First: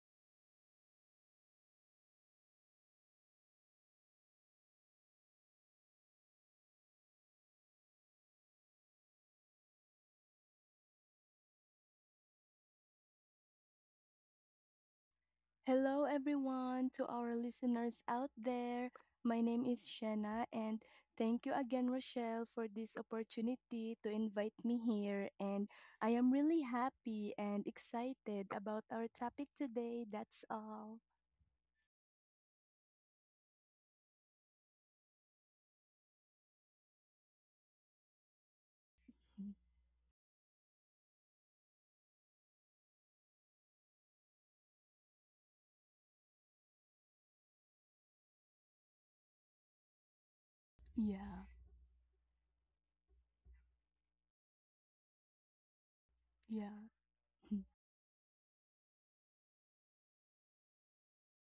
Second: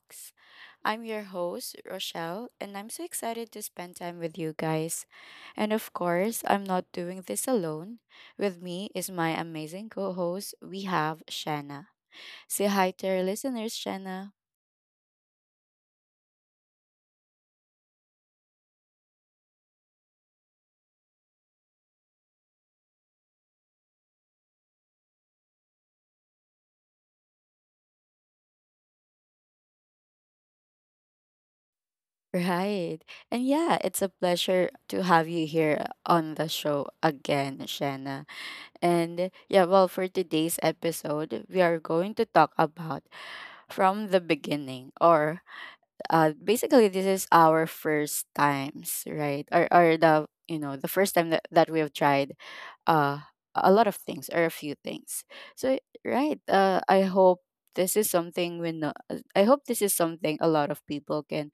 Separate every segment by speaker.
Speaker 1: talks. I'm your host, Rochelle, and I'm so excited to spend time with you guys. And of course, I'm not doing this alone. With me is my amazing co host, we have Shanna. Say hi to our listeners, Shanna.
Speaker 2: Hello, everyone, to our listeners out there. My name is Shanna, and thank you again, Rochelle, for this opportunity to invite me here. And I am really happy and excited about our topic today. That's all.
Speaker 1: Right. And yeah, it's a pleasure to have you here on the show again, Shanna. And yeah, well, for today's episode, we are going to talk about from the beginning or basically this is our first times, right? Or the, you know, the first time that,
Speaker 2: Yeah,
Speaker 1: we have tried uh a lot of things or a few things. So right,
Speaker 2: yeah.
Speaker 1: I hope this is something we know. I hope this is something a lot of people can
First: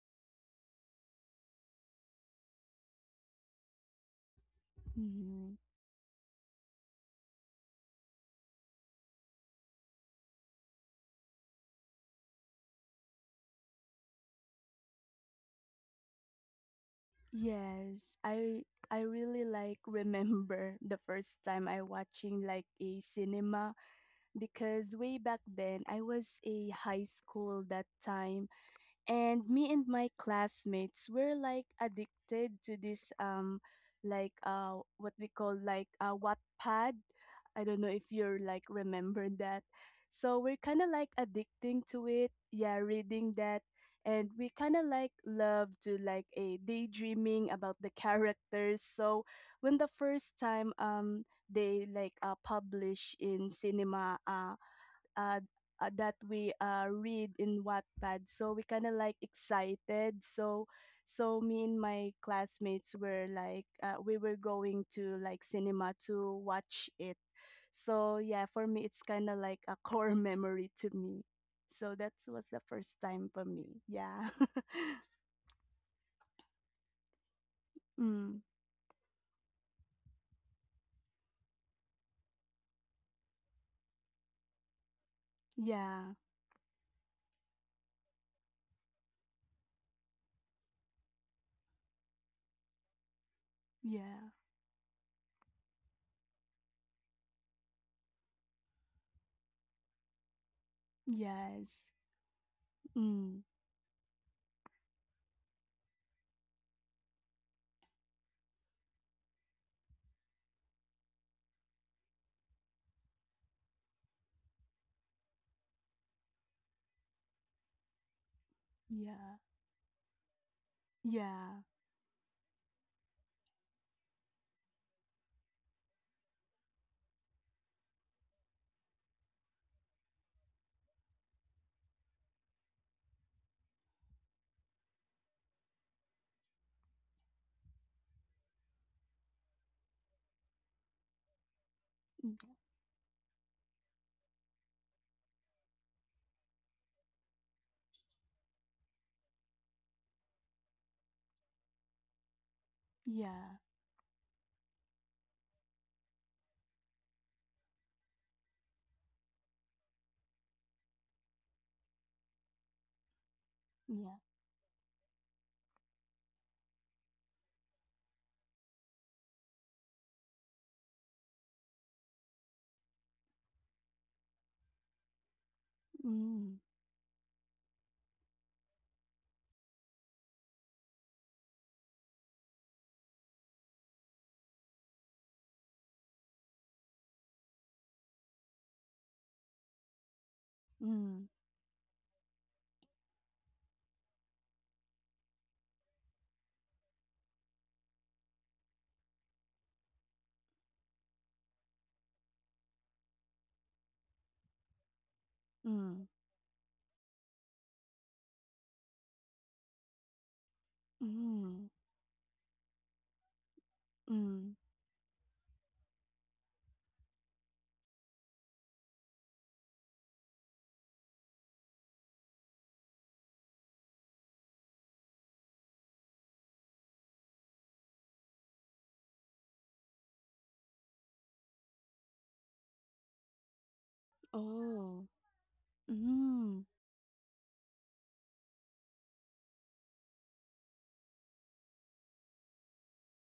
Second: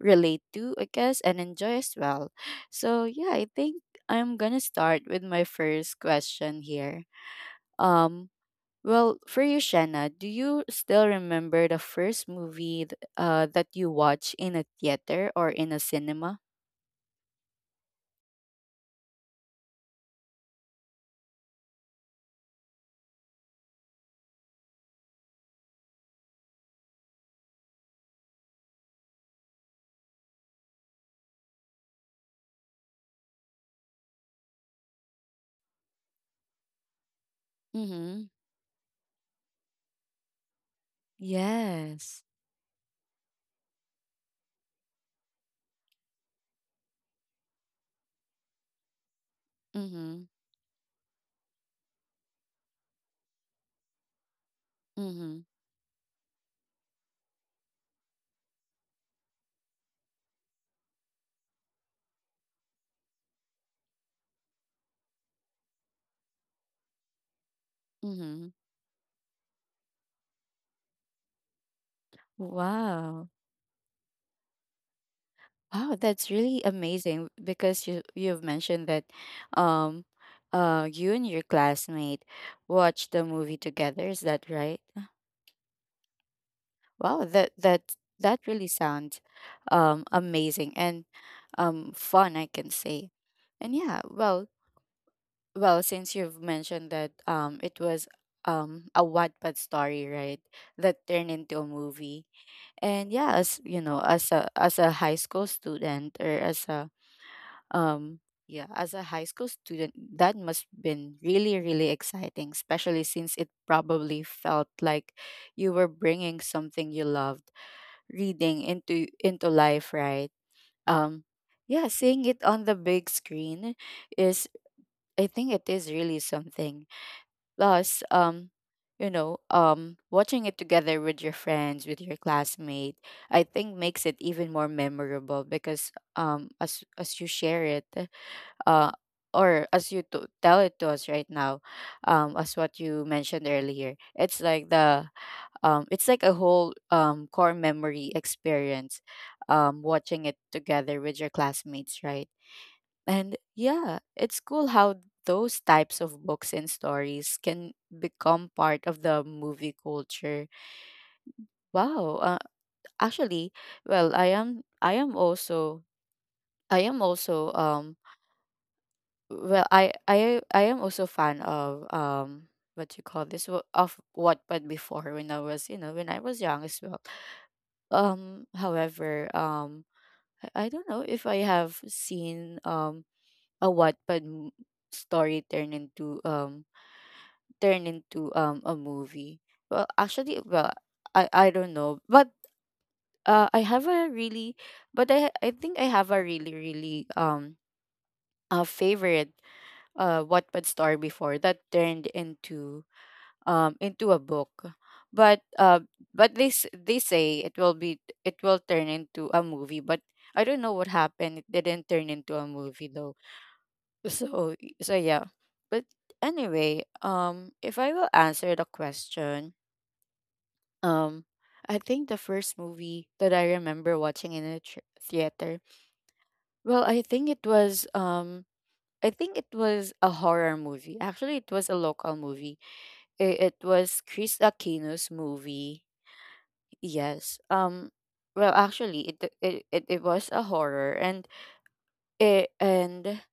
Speaker 1: relate to, I guess, and enjoy as well. So yeah, I think I'm gonna start with my
Speaker 2: Mhm.
Speaker 1: first question here. um well, for you, Shanna, do you still remember the first movie that you watched in a theater or in a cinema?
Speaker 2: Yes, I really like remember the first time I watching like a cinema because way back then I was a high school that time and me and my classmates were like addicted to this like what we call like Wattpad. I don't know if
Speaker 1: Mm-hmm.
Speaker 2: you're like remember that. So we're kind of like addicting to
Speaker 1: Yes.
Speaker 2: it. Yeah, reading that and we kind of like love to like a daydreaming about the characters. So when the
Speaker 1: Mm-hmm.
Speaker 2: first time they like publish in cinema
Speaker 1: Mm-hmm.
Speaker 2: uh, that we read in Wattpad. So we kind of like excited. So me and my classmates were like we were going to like cinema to watch it. So yeah,
Speaker 1: Mm-hmm.
Speaker 2: for me it's kind of like a core memory to me. So that was the first
Speaker 1: Wow.
Speaker 2: time for me. Yeah.
Speaker 1: Wow, that's really amazing because you you've
Speaker 2: mm,
Speaker 1: mentioned that um you and your classmate watched the movie together, is that right?
Speaker 2: yeah.
Speaker 1: Wow, that really sounds amazing and fun, I can say. And yeah,
Speaker 2: Yeah.
Speaker 1: well, well, since you've mentioned that it was a Wattpad story, right, that turned into a
Speaker 2: Yes.
Speaker 1: movie. And yeah,
Speaker 2: Mm,
Speaker 1: as you know, as a high school student or as a um yeah, as a high school student, that must been really, really exciting, especially since it probably felt like you were bringing something you loved reading into
Speaker 2: yeah.
Speaker 1: into life, right? Um,
Speaker 2: Yeah.
Speaker 1: yeah, seeing it on the big screen is, I think, it is really something. Plus, you know, watching it together with your friends, with your classmate, I think makes it even more memorable because as you share it, uh, or as you to tell it to us right now,
Speaker 2: Mm.
Speaker 1: as what you mentioned earlier, it's like the it's like a whole core memory experience, watching it together with your classmates, right? And
Speaker 2: Yeah.
Speaker 1: yeah, it's cool how those types of books and stories can become part of the movie culture. Wow. Actually, well,
Speaker 2: Yeah.
Speaker 1: I am also I am also well, I am also fan of what you call this of what, but before, when I was, you know, when I was
Speaker 2: Mm,
Speaker 1: young as well. However, I don't know if I have seen a Wattpad story turn into a movie. Well, actually, well,
Speaker 2: mm,
Speaker 1: I don't know, but I have a really, but I think I have a really really a favorite Wattpad story before that turned into a book. But uh,
Speaker 2: mm.
Speaker 1: but they say it will be it will turn into a movie. But I don't know what happened. It
Speaker 2: Mm,
Speaker 1: didn't turn into a movie though. So
Speaker 2: mm.
Speaker 1: so yeah. But anyway, if I will answer the question, um, I think the first movie that I remember watching in a theater. Well, I think it was I think it was a horror movie. Actually, it was a local movie. It was Chris
Speaker 2: Oh.
Speaker 1: Aquino's movie.
Speaker 2: Mm.
Speaker 1: Yes. Well, actually, it was a horror, and it, and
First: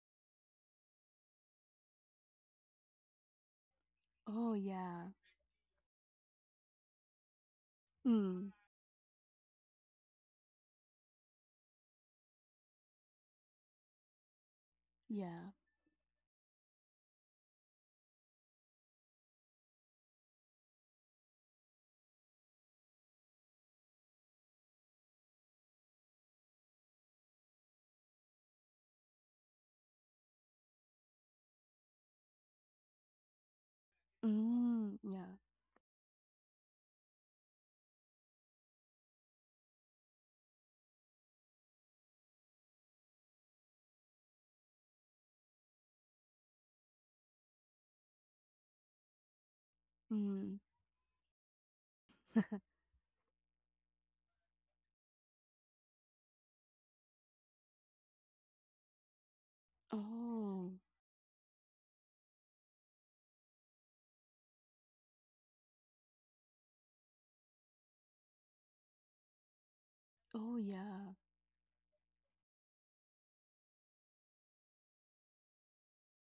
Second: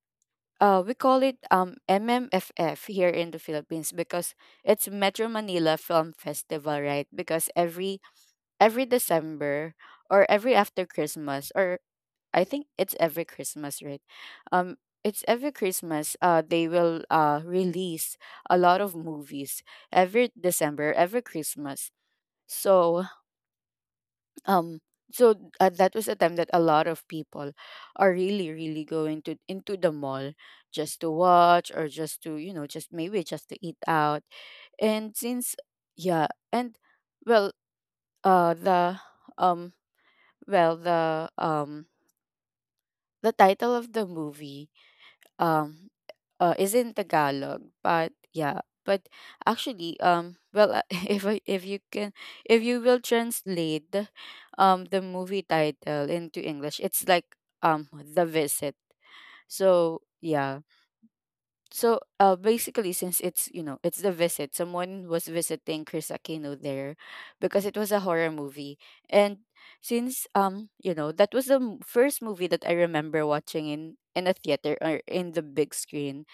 Speaker 1: we call it MMFF here in the Philippines because
Speaker 2: Oh,
Speaker 1: it's
Speaker 2: yeah.
Speaker 1: Metro Manila Film Festival, right? Because every
Speaker 2: Mm,
Speaker 1: every December or every after Christmas, or I think it's every Christmas, right? Um, it's
Speaker 2: yeah.
Speaker 1: every Christmas. They will release a lot of movies every December, every Christmas. So um that was a time that a lot of people are really really going to into the mall just to watch or just to, you know, just maybe just to eat out
Speaker 2: Mm,
Speaker 1: and
Speaker 2: yeah.
Speaker 1: since yeah and well the um well the title of the movie, um is in Tagalog, but yeah, but actually,
Speaker 2: Mm.
Speaker 1: well, if I, if you can, if you will translate, the movie title into English, it's like The Visit. So yeah,
Speaker 2: Oh.
Speaker 1: so basically, since it's, you know, it's The Visit, someone was visiting Chris Aquino there, because it was a horror movie, and since
Speaker 2: Oh,
Speaker 1: you know
Speaker 2: yeah.
Speaker 1: that was the first movie that I remember watching in a theater or in the big screen.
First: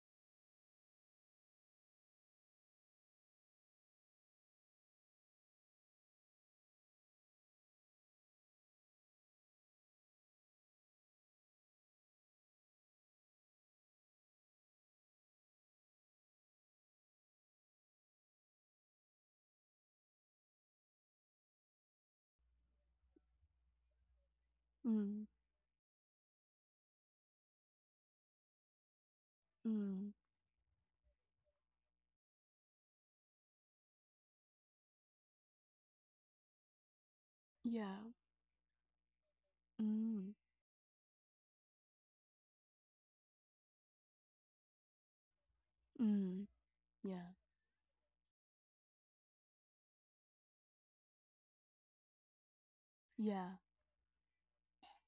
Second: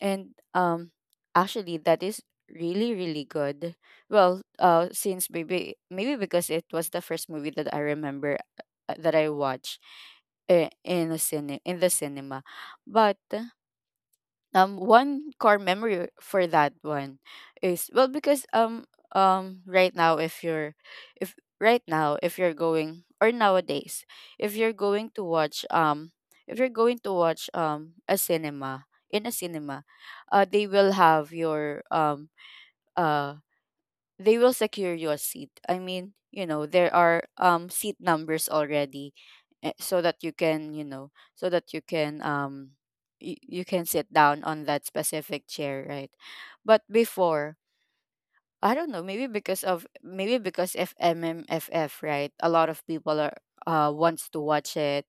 Speaker 1: And actually that is really really good. Well, since maybe because it was the first movie that I remember that I watched in a cine in the cinema. But one core memory for that one is well because right now if you're if right now if you're going or nowadays if you're going to
Speaker 2: Mm,
Speaker 1: watch if you're going to watch a cinema in a cinema
Speaker 2: mm.
Speaker 1: they will have your uh, they will secure you a seat. I mean, you know, there are seat
Speaker 2: Yeah.
Speaker 1: numbers already, eh, so that
Speaker 2: Mm,
Speaker 1: you can, you know, so that you can you, you can sit down on that specific chair, right?
Speaker 2: mm.
Speaker 1: But
Speaker 2: Yeah.
Speaker 1: before, I don't know, maybe because of maybe because if MMFF, right? A lot of people are
Speaker 2: Yeah.
Speaker 1: wants to watch it.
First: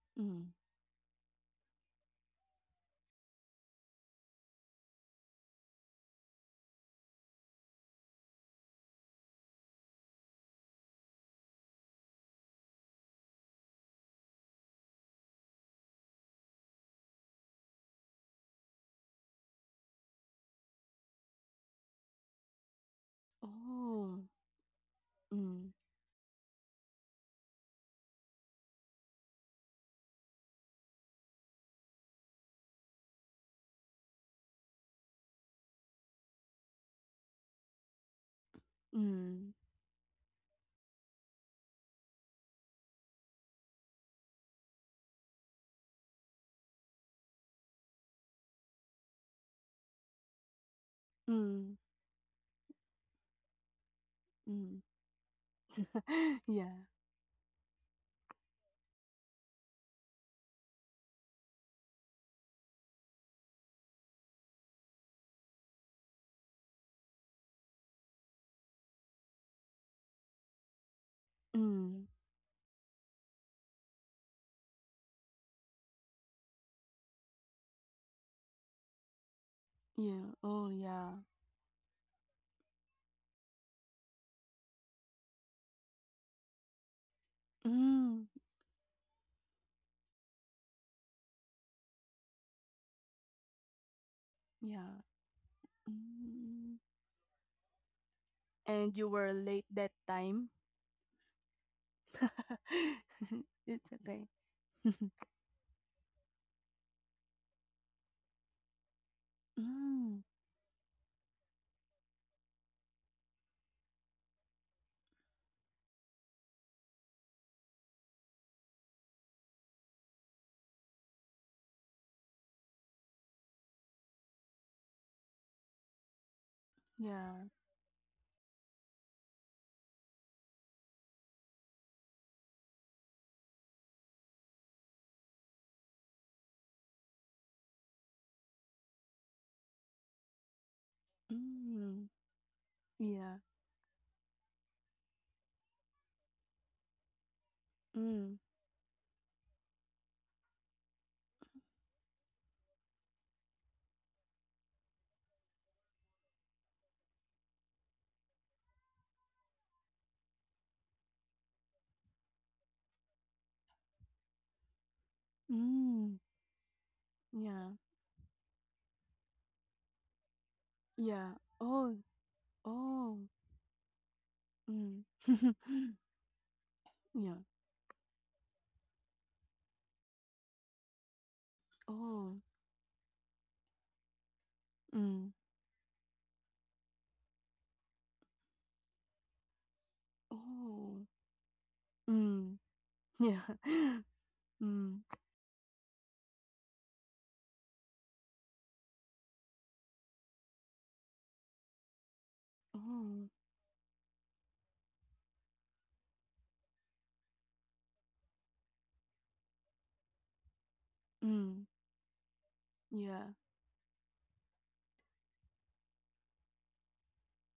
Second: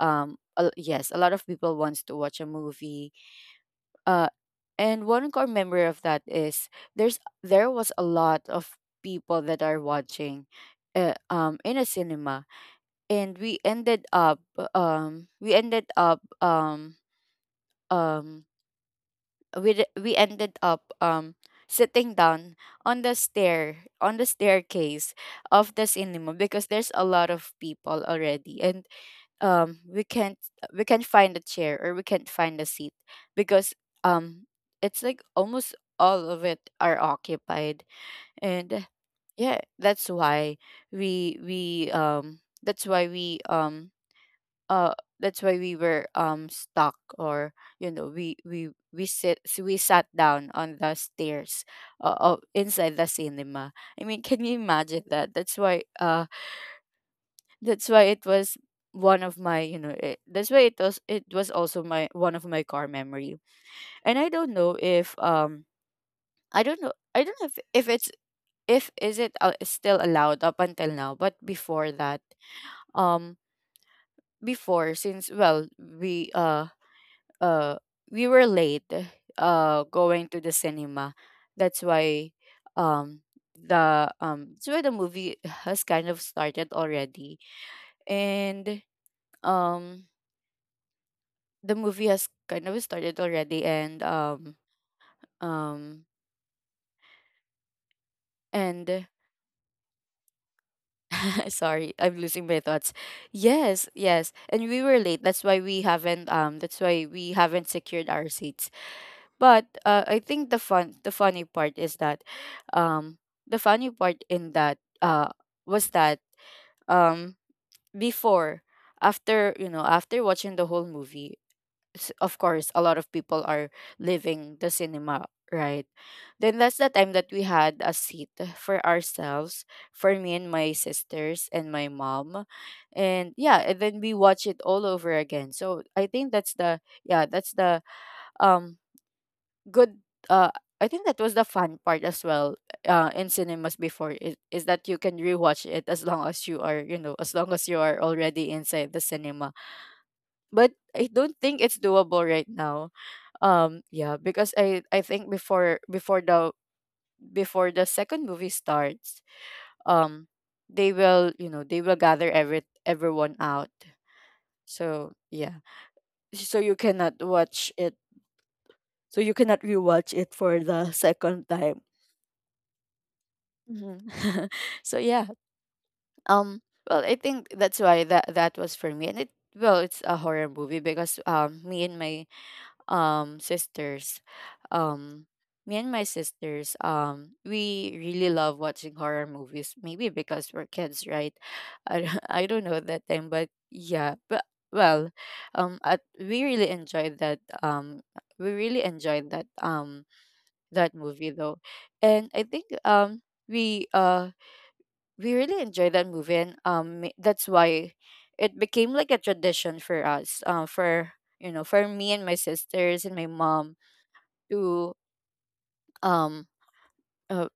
Speaker 2: Mm.
Speaker 1: Yes, a lot of people wants to watch a movie, uh, and one core memory of that is there was a lot of people that are watching in a cinema, and we ended up we ended up um we d- we ended up sitting down on the stair on
Speaker 2: Oh.
Speaker 1: the staircase
Speaker 2: Mm,
Speaker 1: of the cinema because there's a lot of people already and um we can't we can't find a chair or we can't find a seat because um it's like almost all of it are occupied. And
Speaker 2: mm.
Speaker 1: yeah, that's why we that's why we uh that's why we were stuck or you know we sit so we sat down on the stairs,
Speaker 2: Mm,
Speaker 1: of inside the cinema. I mean, can you
Speaker 2: mm.
Speaker 1: imagine that? That's why
Speaker 2: Yeah.
Speaker 1: that's why it was one of my, you know it, that's why it was also my one of my car memory. And I don't know if I don't know if it's if is it still allowed up until now, but before
Speaker 2: Mm.
Speaker 1: that um before, since well uh we were late going
Speaker 2: Yeah.
Speaker 1: to the
Speaker 2: Oh, yeah.
Speaker 1: cinema. That's why um the that's why the movie has kind of started already.
Speaker 2: Mm.
Speaker 1: And um the movie has kind of started already. And
Speaker 2: Yeah.
Speaker 1: um
Speaker 2: Mm. And you
Speaker 1: and
Speaker 2: were late that time.
Speaker 1: sorry, I'm losing my thoughts.
Speaker 2: It's
Speaker 1: Yes,
Speaker 2: okay.
Speaker 1: yes, and we were late, that's why we haven't that's why we haven't secured our seats. But I
Speaker 2: Mm,
Speaker 1: think the funny part is that um the funny part in that uh was that um before after, you know, after watching the whole movie, of course a lot of people are leaving the cinema, right? Then that's the time that we
Speaker 2: yeah.
Speaker 1: had a seat for ourselves, for me and my sisters and my mom. And yeah, and then we watch it all over again. So I think that's the, yeah, that's the um good uh I think that was the fun part
Speaker 2: Mm,
Speaker 1: as well, in
Speaker 2: yeah.
Speaker 1: cinemas before is that you can rewatch it as long as you are, you know, as long as you are
Speaker 2: Mm,
Speaker 1: already inside the cinema. But I don't think it's doable right now. Yeah, because I think before the second movie starts, um they will, you know, they will gather everyone out. So yeah,
Speaker 2: mm,
Speaker 1: so you cannot
Speaker 2: yeah.
Speaker 1: watch it, so you cannot rewatch it for the
Speaker 2: Yeah.
Speaker 1: second time.
Speaker 2: Oh, oh.
Speaker 1: Mhm. So
Speaker 2: Mm.
Speaker 1: yeah, well, I
Speaker 2: yeah.
Speaker 1: think that's why that that was for me and it well it's a horror movie because me and my
Speaker 2: Oh.
Speaker 1: sisters um
Speaker 2: Mm.
Speaker 1: me and my sisters we really love watching horror movies maybe because we're kids,
Speaker 2: Oh.
Speaker 1: right? I, I
Speaker 2: Mm.
Speaker 1: don't know at that time,
Speaker 2: Yeah.
Speaker 1: but yeah, but
Speaker 2: Mm.
Speaker 1: well at, we really enjoyed that we really enjoyed that um that movie though. And I think
Speaker 2: Oh.
Speaker 1: we uh we really enjoyed that movie. And that's why it became like a tradition for us, for you know
Speaker 2: Mm.
Speaker 1: for me and my sisters and my
Speaker 2: Yeah.
Speaker 1: mom to um uh,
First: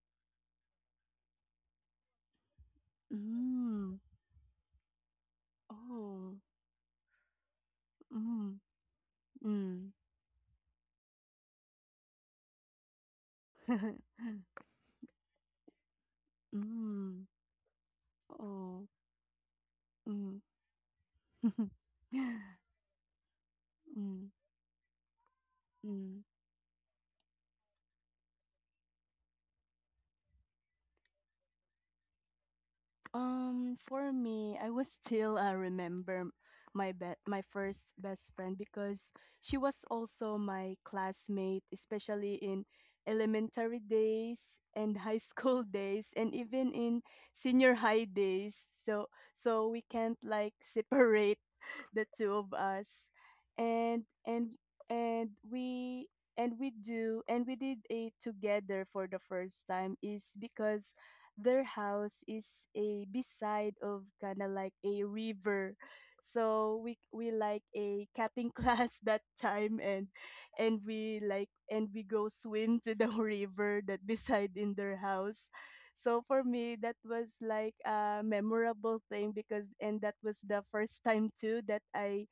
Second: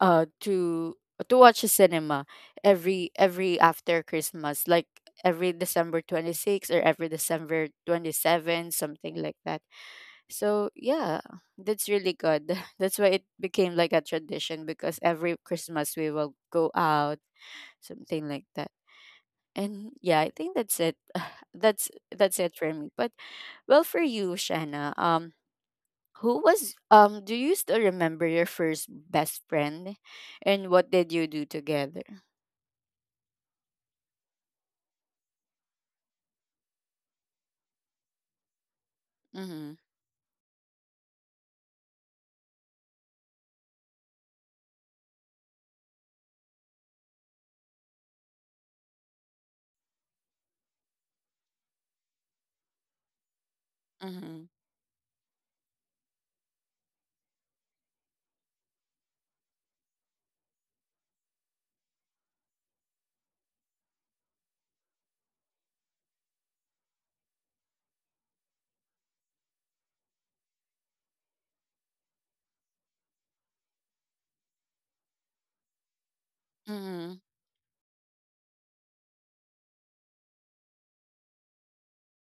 Speaker 1: uh to to watch a cinema every
Speaker 2: Mm.
Speaker 1: after Christmas, like every December
Speaker 2: Oh.
Speaker 1: 26th or every December
Speaker 2: Mm.
Speaker 1: 27th, something like that.
Speaker 2: Mm.
Speaker 1: So yeah, that's really good. That's why it became like a tradition because every Christmas we will go out,
Speaker 2: mm.
Speaker 1: something like that.
Speaker 2: Oh.
Speaker 1: And yeah, I
Speaker 2: Mm.
Speaker 1: think that's it. That's it for me. But well, for
Speaker 2: mm.
Speaker 1: you, Shanna,
Speaker 2: Mm.
Speaker 1: Who was do you still remember your first best friend and what did you do together?
Speaker 2: For me, I was still remember my first best friend because she
Speaker 1: Mhm.
Speaker 2: was also my classmate, especially in elementary days and high school days, and even in senior high days. So we can't like separate the two of us, and
Speaker 1: Mhm.
Speaker 2: and and we and we do and we did it together for the first time is because their house is a beside of kind of like a river so we like a cutting class that time and we like and we go swim to the river that beside in their house so for me that
Speaker 1: Mhm.
Speaker 2: was like a memorable thing because and that was the first time too that I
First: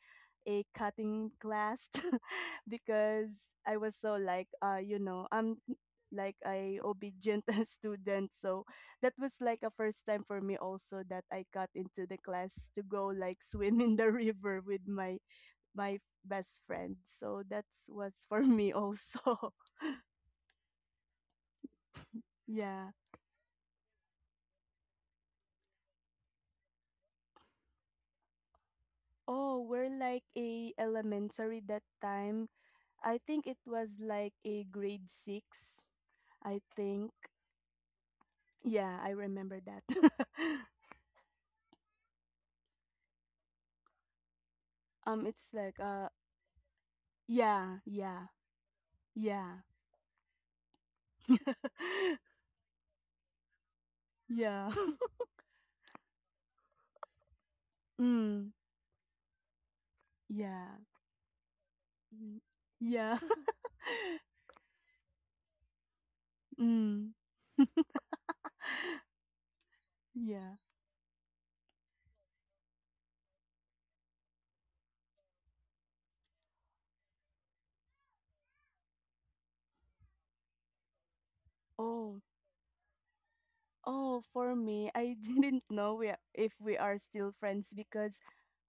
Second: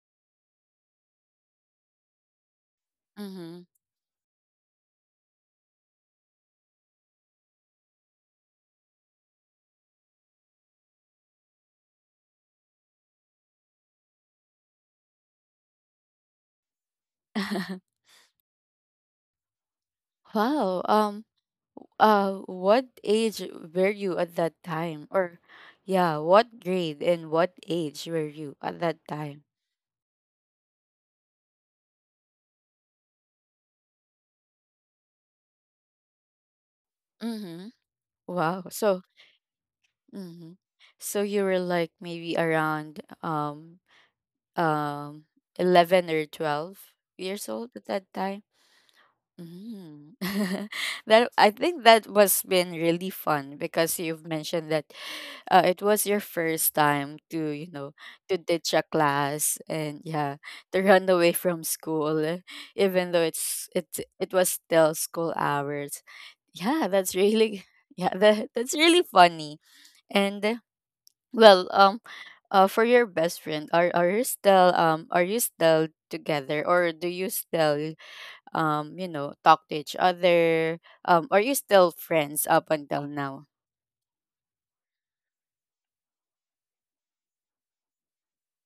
Speaker 2: a cutting class because
Speaker 1: Mhm.
Speaker 2: I was so like you know I'm like a obedient student so that was like a first time for me also that I got into the class to go like swim in the river with my my best friend. So that was for me also.
Speaker 1: Wow. What
Speaker 2: yeah.
Speaker 1: age were you at that time? What grade and what age were you at that time?
Speaker 2: Oh, we're like a elementary that time. I think it was like a grade 6. I think.
Speaker 1: Mhm. Wow.
Speaker 2: Yeah,
Speaker 1: So,
Speaker 2: I remember that.
Speaker 1: mhm. So you were like maybe around um
Speaker 2: It's like
Speaker 1: 11 or 12 years old
Speaker 2: yeah,
Speaker 1: at that
Speaker 2: yeah.
Speaker 1: time?
Speaker 2: Yeah.
Speaker 1: Mm. that I think that was been really fun because you've
Speaker 2: yeah.
Speaker 1: mentioned that it was your first time to to
Speaker 2: mm,
Speaker 1: ditch a class, and yeah,
Speaker 2: yeah.
Speaker 1: to run away from school,
Speaker 2: Mhm.
Speaker 1: eh, even
Speaker 2: Yeah.
Speaker 1: though it was still school hours. Yeah,
Speaker 2: Mm,
Speaker 1: that's really yeah that's really funny. And
Speaker 2: yeah.
Speaker 1: Well, for your best friend, are you still are you still together, or do you still you know, talk to each other? Are you still
Speaker 2: Oh,
Speaker 1: friends up until now?
Speaker 2: oh, for me, I didn't know we if we are still friends because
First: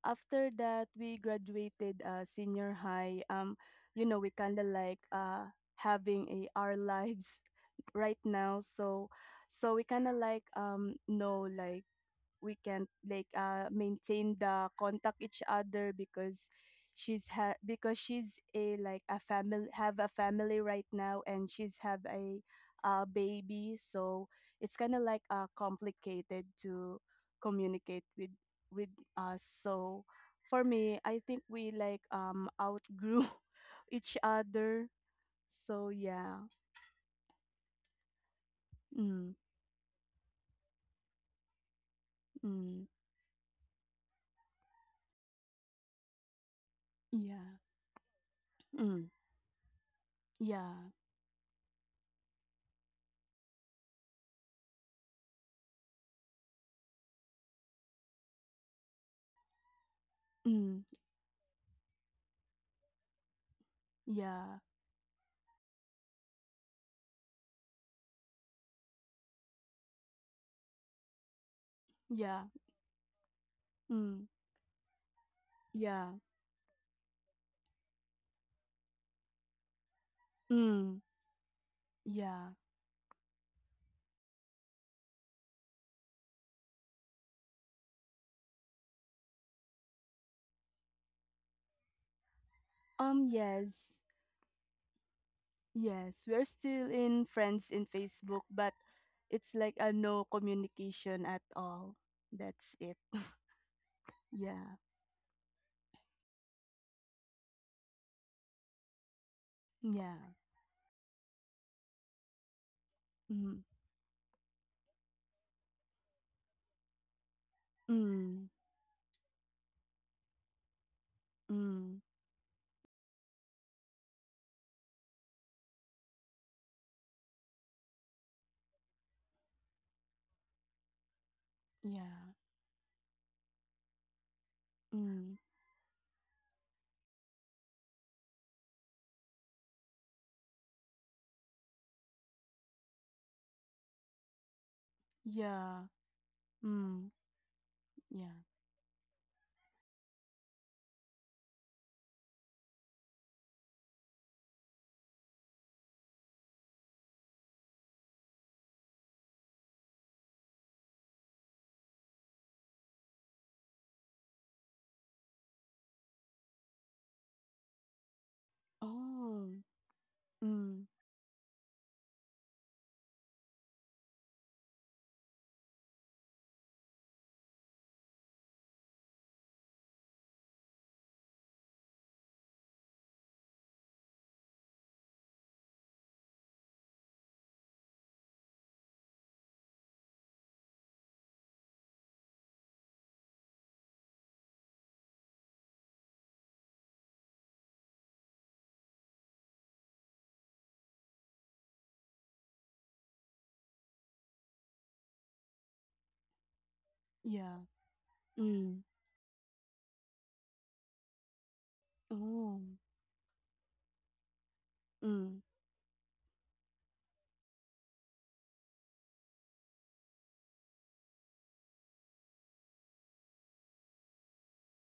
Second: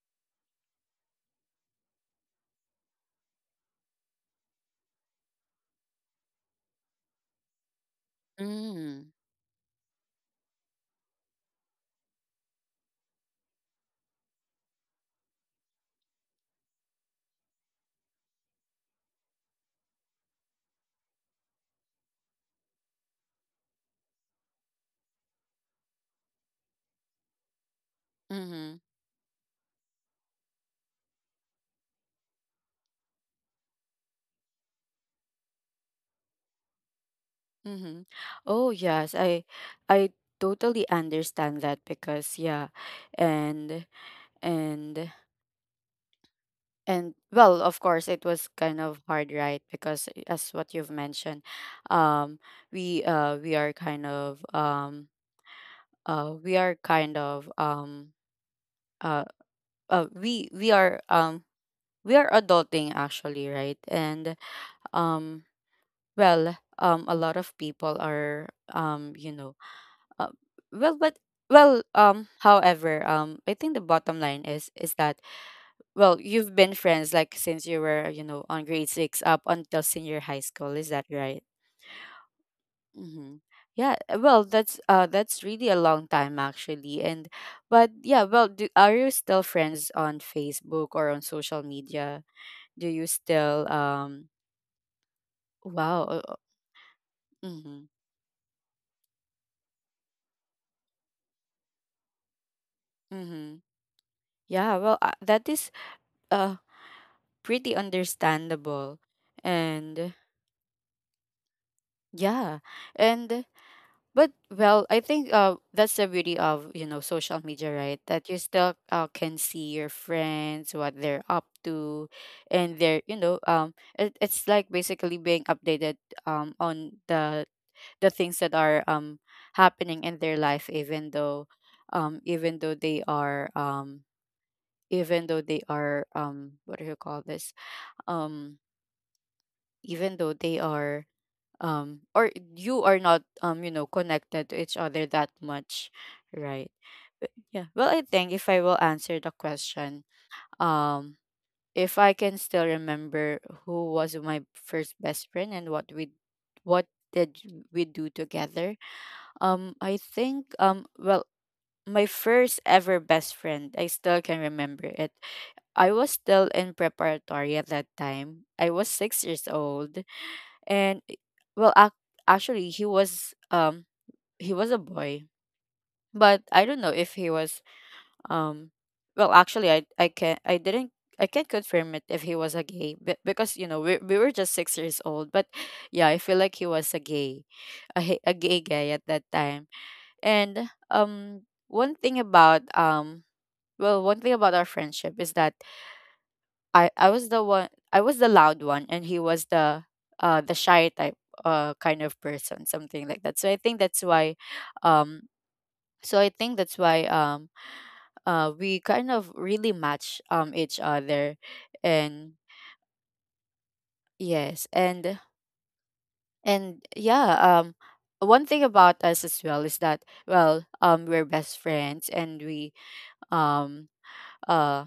Speaker 2: after that we graduated senior high. You know, we kind of like having a our lives right now. So,
Speaker 1: Mm.
Speaker 2: we kind of like know like we can't like maintain the contact each other because because she's a like a family have a family right now and she's have a baby so it's kind of like complicated to communicate
Speaker 1: Mm-hmm.
Speaker 2: with us so for me I think we like outgrew each other so yeah
Speaker 1: Mm-hmm. Oh yes,
Speaker 2: mm,
Speaker 1: I totally understand that because yeah,
Speaker 2: mm,
Speaker 1: and and and well,
Speaker 2: yeah
Speaker 1: of course it was kind of
Speaker 2: mm,
Speaker 1: hard, right? Because eh, as what you've
Speaker 2: yeah
Speaker 1: mentioned, um we are kind of we are kind of uh, uh we we
Speaker 2: mm,
Speaker 1: are um we are adulting actually, right? And
Speaker 2: yeah
Speaker 1: um a lot of people are you know, uh, well but well
Speaker 2: yeah
Speaker 1: however I think the bottom
Speaker 2: mm.
Speaker 1: line is that
Speaker 2: Yeah.
Speaker 1: well, you've been friends like since you were, you know, on grade 6 up until senior high school, is
Speaker 2: Mm.
Speaker 1: that right?
Speaker 2: Yeah.
Speaker 1: Mm-hmm. Yeah, well that's really a long time actually. And but yeah, well are you still friends on Facebook or on social media? Do you still
Speaker 2: Yes.
Speaker 1: wow.
Speaker 2: Yes, we're still in friends
Speaker 1: Mm-hmm.
Speaker 2: in Facebook, but it's like a no communication at all. That's it.
Speaker 1: Mm-hmm. Yeah,
Speaker 2: yeah.
Speaker 1: well, that is uh pretty understandable, and
Speaker 2: Yeah.
Speaker 1: yeah, and
Speaker 2: Mm.
Speaker 1: but well, I think that's the beauty of, you know, social media, right? That you
Speaker 2: Mm.
Speaker 1: still can see your friends, what they're up
Speaker 2: Mm.
Speaker 1: to, and they're, you know, it's like basically being updated on the things that are happening in their life,
Speaker 2: Yeah.
Speaker 1: even though they are even
Speaker 2: Mm.
Speaker 1: though they are what do you call this um even though they are or you are not, you know, connected to each other that
Speaker 2: Yeah.
Speaker 1: much, right?
Speaker 2: Mm.
Speaker 1: But yeah, well, I think
Speaker 2: Yeah.
Speaker 1: if I will answer the question, um if I can still remember who was my first best friend and what we what did we do together, I think, well, my first ever best friend, I still can remember it. I was still in preparatory at that time. I was 6 years
Speaker 2: Oh.
Speaker 1: old,
Speaker 2: Mm.
Speaker 1: and well ac- actually he was a boy, but I don't know if he was um well, actually, I can't confirm it if he was a gay, but because, you know, we were just 6 years old. But yeah, I feel like he was a gay, a gay guy at that time. And um one thing about um well, one thing about our friendship is that I was the loud one and he was the shy type, kind of person, something like that. So I think that's why um so I think that's why um
Speaker 2: Yeah.
Speaker 1: we
Speaker 2: Mm.
Speaker 1: kind of really match each other, and
Speaker 2: Oh.
Speaker 1: yes. and
Speaker 2: Mm.
Speaker 1: and yeah, one thing about us as well is that, well, we're best friends and we um uh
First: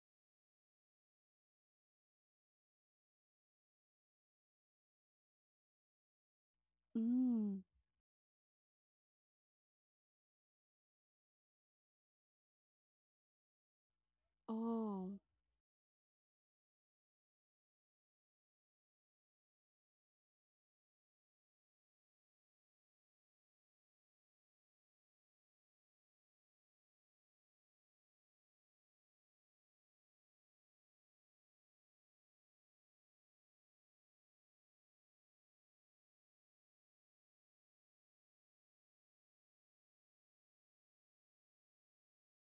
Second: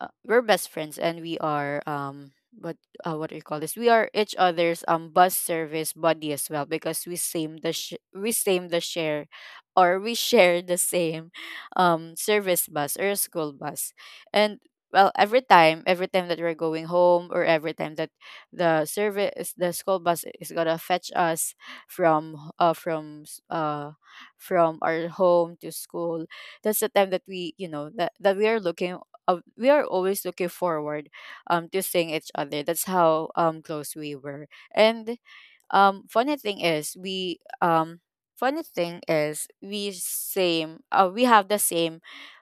Speaker 1: we're best friends and we are what what do you call this we are each other's bus service buddy as well because we same
Speaker 2: Mm.
Speaker 1: the sh- we same the share or we share the same service bus or school bus. And
Speaker 2: Oh.
Speaker 1: Well, every time, that we're going home, or every time that the service, the school bus, is gonna fetch us from h- from s- from our home to school, that's the time that we, you know, that we are looking, we are always looking forward to seeing each other. That's how close we were. And Funny thing is we funny thing is we same we have the same,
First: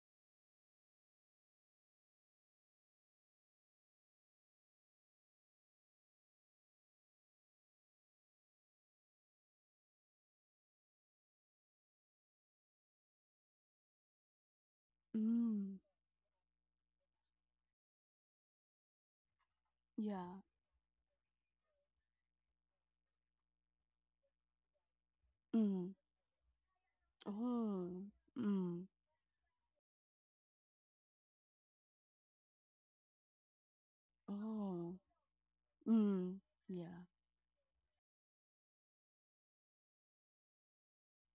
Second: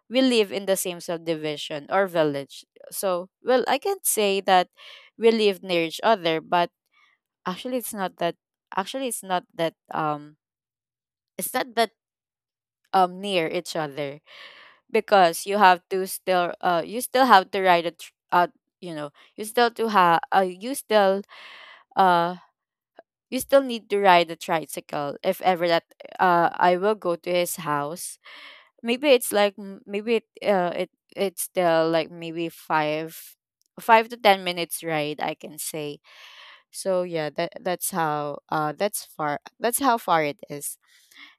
Speaker 1: we live in the same subdivision or village. So well, I can't say that we live near each other, but actually it's not that, actually it's not that it's not that near each other because you have
Speaker 2: Mm.
Speaker 1: to still you still have to write you know, you still to have uh
Speaker 2: Yeah.
Speaker 1: you still uh you still need to ride a tricycle if ever that
Speaker 2: Mm.
Speaker 1: I will go to his
Speaker 2: Oh.
Speaker 1: house.
Speaker 2: Mm.
Speaker 1: Maybe it's like maybe it's still like maybe five, 5 to 10 minutes
Speaker 2: Oh.
Speaker 1: ride, I can say.
Speaker 2: Mm,
Speaker 1: So
Speaker 2: yeah.
Speaker 1: yeah, that's how that's far, that's how far it is.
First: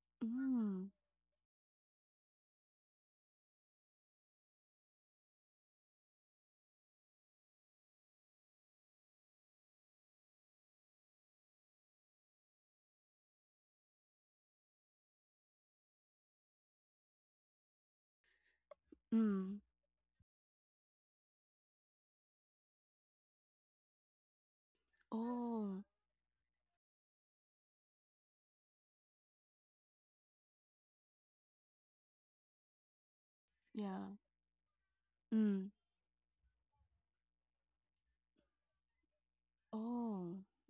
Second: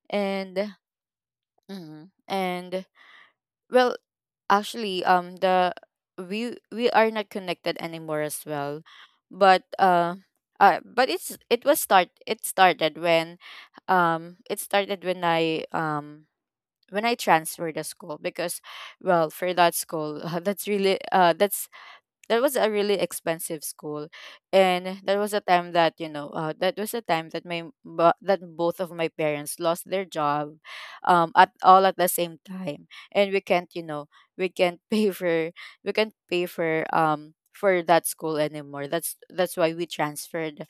Speaker 1: And
Speaker 2: Mm,
Speaker 1: mm, and well, actually, the we are not connected anymore as well, but uh but it started when I when I transferred the school. Because well, for
Speaker 2: mm.
Speaker 1: that school, that's really that's that was a really expensive school, and there was a time
Speaker 2: Oh,
Speaker 1: that, you know, that was a time that that both of my parents lost their job at the same time, and we can't, you know,
Speaker 2: yeah.
Speaker 1: we can't pay for,
Speaker 2: Mm.
Speaker 1: we can't pay for, for that school anymore. That's why we
Speaker 2: Oh.
Speaker 1: transferred,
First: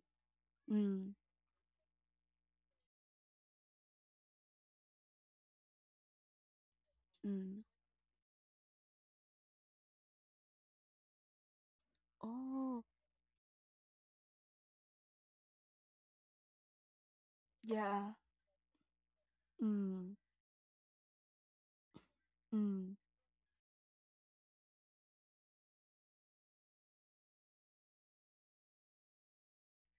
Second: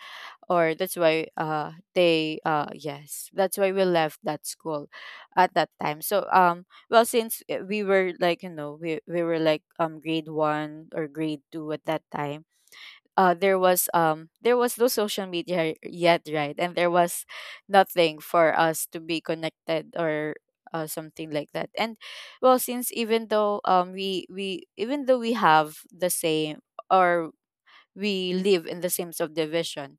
Speaker 1: or that's
Speaker 2: Mm,
Speaker 1: why they yes, that's why we left that school at that time. So well, since,
Speaker 2: mm.
Speaker 1: we were like, you know, we were like grade one or grade two at that time,
Speaker 2: Oh,
Speaker 1: there was, there was no social media yet, right? And there was
Speaker 2: yeah.
Speaker 1: nothing for us to be connected
Speaker 2: Mm,
Speaker 1: or something like that. And well, since,
Speaker 2: mm,
Speaker 1: even though we even though we have the same, or we live in the same subdivision,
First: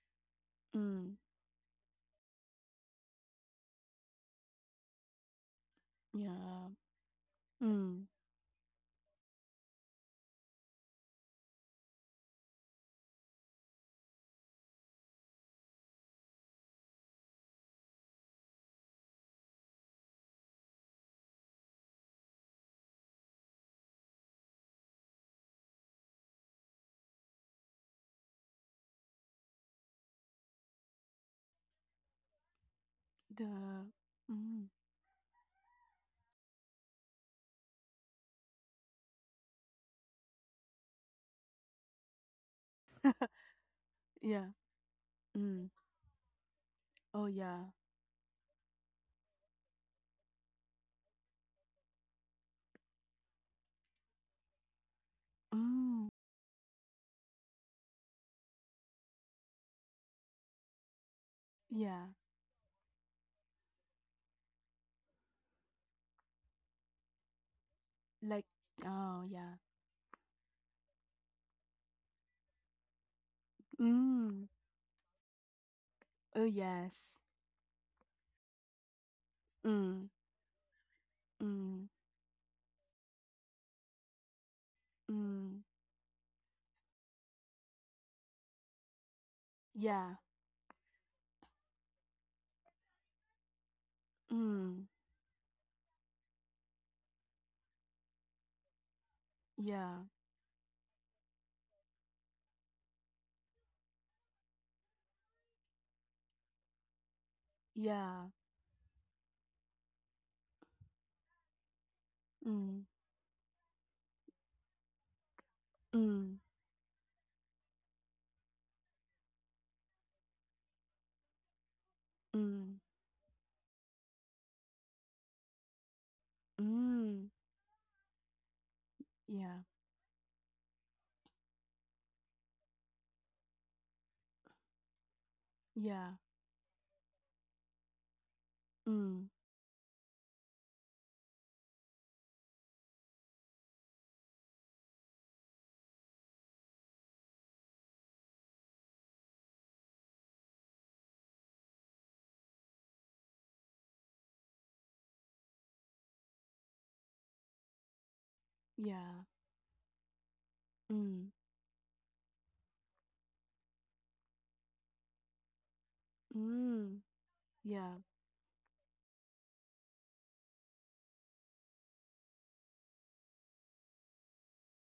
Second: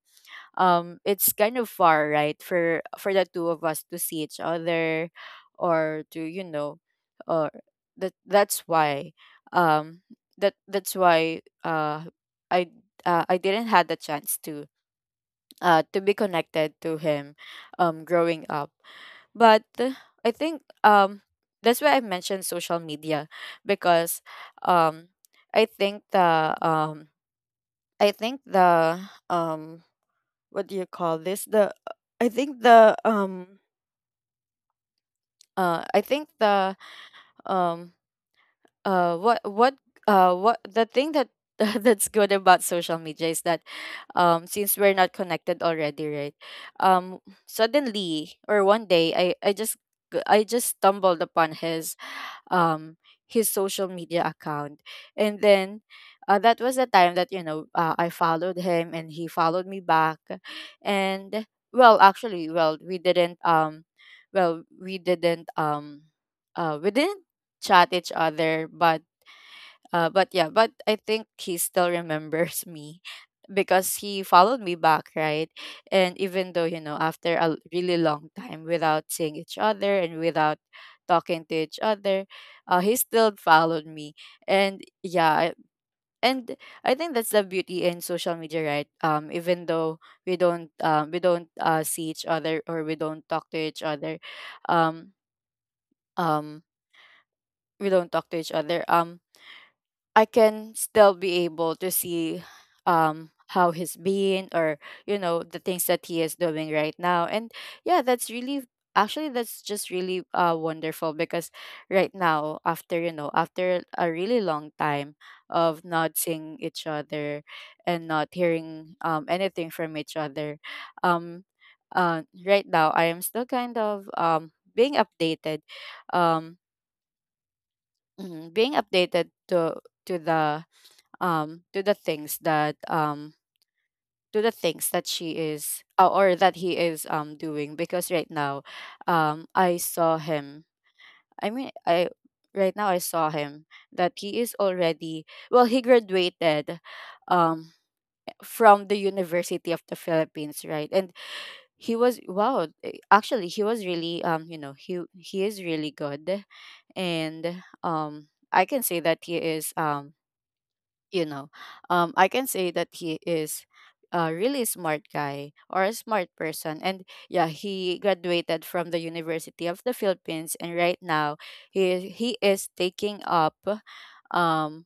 Speaker 2: mm.
Speaker 1: it's kind of far, right, for the two of us to see each other, or to, you
Speaker 2: Yeah.
Speaker 1: know, or
Speaker 2: Mm.
Speaker 1: that, that's why um that's why I I didn't had the chance to be connected to him growing up. But I think, that's why I mentioned social media, because um I think the um I think the um what do you call this the I think the
Speaker 2: The mm.
Speaker 1: I think the um uh what what what the thing that that's good about social media is that,
Speaker 2: Yeah.
Speaker 1: since we're not connected
Speaker 2: Mm.
Speaker 1: already, right, um
Speaker 2: Oh, yeah.
Speaker 1: suddenly, or one day, I just stumbled upon um his social media account. And then
Speaker 2: Mm.
Speaker 1: that was the time that, you know, I followed him and he followed me back. And well,
Speaker 2: Yeah.
Speaker 1: actually, well we didn't chat each
Speaker 2: Like
Speaker 1: other,
Speaker 2: oh, yeah.
Speaker 1: but yeah, but I think he still remembers me because he
Speaker 2: Mm.
Speaker 1: followed me back, right? And
Speaker 2: Oh,
Speaker 1: even though, you know,
Speaker 2: yes.
Speaker 1: after really long time without seeing each other
Speaker 2: Mm,
Speaker 1: and without talking to each
Speaker 2: mm,
Speaker 1: other, he still followed me. And yeah, I-
Speaker 2: mm.
Speaker 1: and I think that's the beauty in social media, right? Even though
Speaker 2: Yeah.
Speaker 1: we don't see each other, or we don't talk to each other,
Speaker 2: Mm.
Speaker 1: um, um, we don't talk to each other.
Speaker 2: Yeah.
Speaker 1: I can still be able to see how he's been or the things that he is doing right now. And yeah
Speaker 2: Yeah.
Speaker 1: that's really actually that's just really wonderful, because right now,
Speaker 2: Mm.
Speaker 1: after after a really long time of not
Speaker 2: Mm.
Speaker 1: seeing each other and not hearing anything from each other, um right
Speaker 2: Mm.
Speaker 1: now I am still kind of being updated, um
Speaker 2: Mm.
Speaker 1: mhm, being updated
Speaker 2: Yeah,
Speaker 1: to to the to the things that to the things that she is
Speaker 2: yeah,
Speaker 1: or that he is doing. Because right now,
Speaker 2: mm,
Speaker 1: I saw him, I mean I right now I saw him, that he is already, well, he graduated um from the University of the Philippines, right? And he was wow, eh, actually he was really, he is really good. And I can say that
Speaker 2: yeah,
Speaker 1: he is you
Speaker 2: mm,
Speaker 1: know I can say that he is a really smart guy or a smart person.
Speaker 2: mm,
Speaker 1: And yeah,
Speaker 2: yeah,
Speaker 1: he graduated from the University of the Philippines, and right now he is taking up um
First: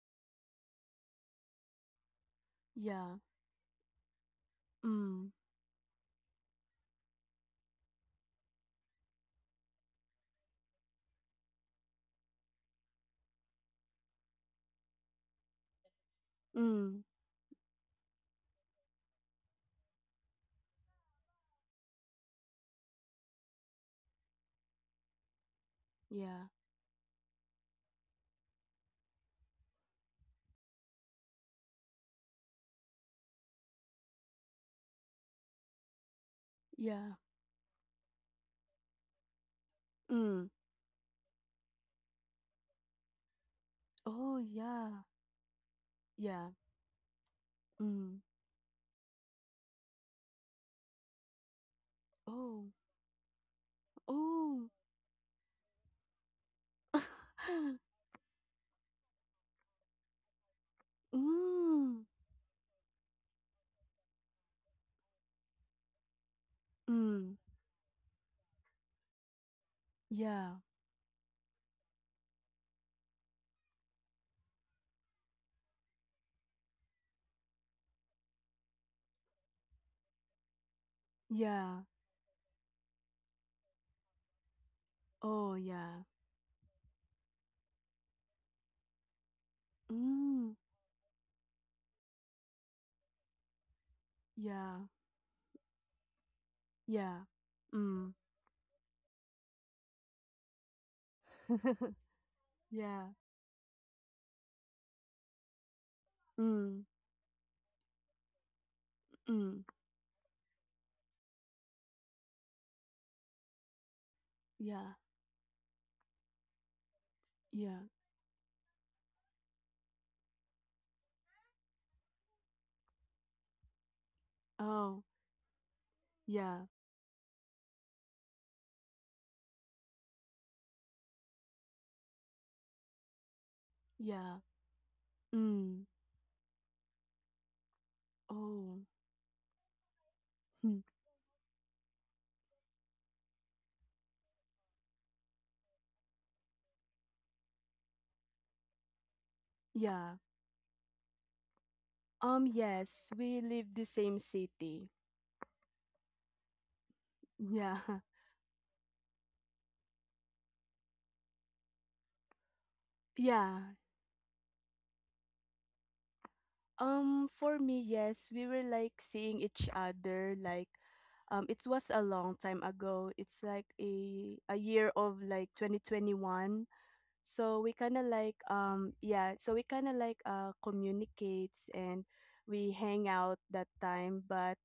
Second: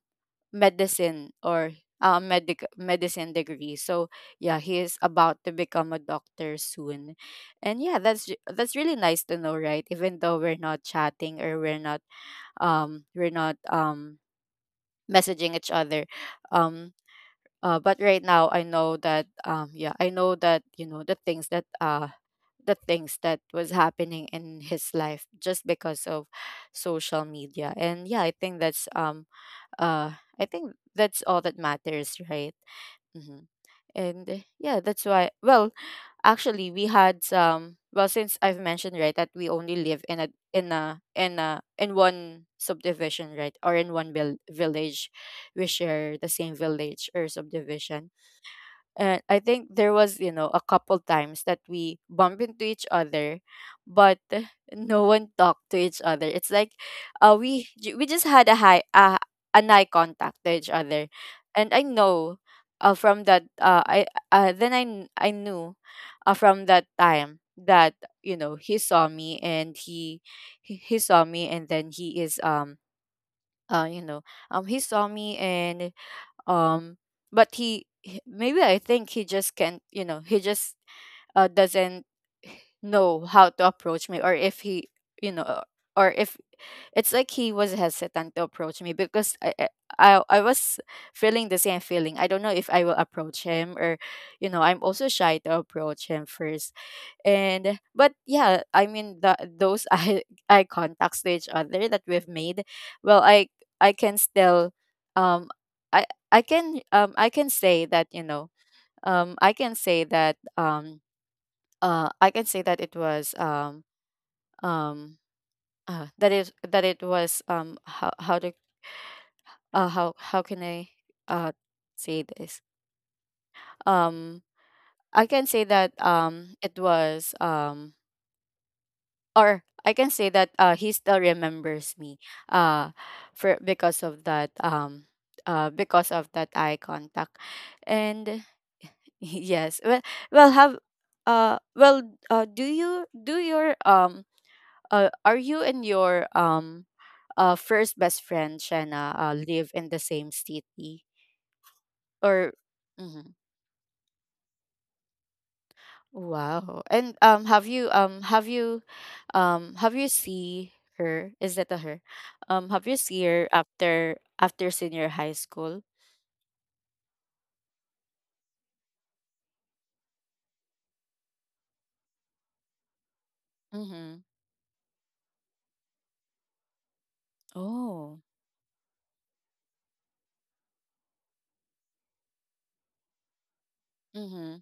Speaker 1: medicine, or
Speaker 2: yeah,
Speaker 1: medicine degree. So yeah, he is
Speaker 2: mm,
Speaker 1: about to become a doctor soon. And yeah, that's that's really nice to know, right? Even though we're not chatting or we're not um we're not um messaging each other. um
Speaker 2: mm,
Speaker 1: but right now I know that, yeah, I know that, the things that the things that was happening in his life, just because of
Speaker 2: yeah,
Speaker 1: social media. And yeah, I think that's I think that's all that matters, right? Mm-hmm. And yeah, that's why. Well, actually we
Speaker 2: yeah,
Speaker 1: had some, well, since I've mentioned, right, that we only live in a
Speaker 2: mm.
Speaker 1: in one subdivision, right? Or in one
Speaker 2: Oh yeah,
Speaker 1: village. We share the
Speaker 2: yeah,
Speaker 1: same village or subdivision.
Speaker 2: mm.
Speaker 1: And I think there was, you know, a couple times that we bump into
Speaker 2: Oh,
Speaker 1: each other, but
Speaker 2: oh,
Speaker 1: no one talked to each other. It's like, we just had a high an eye contact to each other. And I
Speaker 2: mm,
Speaker 1: know, from that I then I I knew, from that
Speaker 2: mm.
Speaker 1: time that, you know, he saw me and
Speaker 2: Yeah,
Speaker 1: he saw me, and then he is uh you know he saw me. And um but maybe, I think he just can't, you know, he just
Speaker 2: yeah.
Speaker 1: doesn't know how to approach me. Or if he, you know
Speaker 2: Oh
Speaker 1: uh,
Speaker 2: yeah,
Speaker 1: or if it's like he was hesitant to approach me, because I
Speaker 2: mm,
Speaker 1: was feeling the same feeling. I don't know if I will approach him, or, you know,
Speaker 2: yeah,
Speaker 1: I'm also shy to approach him first.
Speaker 2: yeah,
Speaker 1: And
Speaker 2: mm.
Speaker 1: but yeah, I mean, those eye contacts to each other that we've made.
Speaker 2: Yeah,
Speaker 1: Well, I can still um i I can
Speaker 2: mm,
Speaker 1: I can say that, you know, um i
Speaker 2: mm.
Speaker 1: can say that um I can say that it was
Speaker 2: Yeah,
Speaker 1: um that is that it was
Speaker 2: yeah.
Speaker 1: how to how can I uh say this? Um
Speaker 2: Oh,
Speaker 1: I can say that
Speaker 2: yeah,
Speaker 1: it was Or I can say that, he still remembers me, uh, for because of
Speaker 2: yeah,
Speaker 1: that,
Speaker 2: mm.
Speaker 1: because of that eye contact. And
Speaker 2: Oh.
Speaker 1: yes, well, well have well do you do your are you and your first best friend Shanna live in the
Speaker 2: Yeah.
Speaker 1: same city, or
Speaker 2: Yes,
Speaker 1: mhm.
Speaker 2: we live the same city.
Speaker 1: Wow. And
Speaker 2: Yeah.
Speaker 1: have you see her? Is that a her? Have you see her
Speaker 2: Yeah.
Speaker 1: after after senior high school?
Speaker 2: For me, yes, we were like seeing each other like it was a long time ago. It's like
Speaker 1: Mm-hmm.
Speaker 2: a year of like 2021. So we kind of
Speaker 1: Oh.
Speaker 2: like yeah, so we kind of like communicates and we hang out that time, but
Speaker 1: Mm-hmm.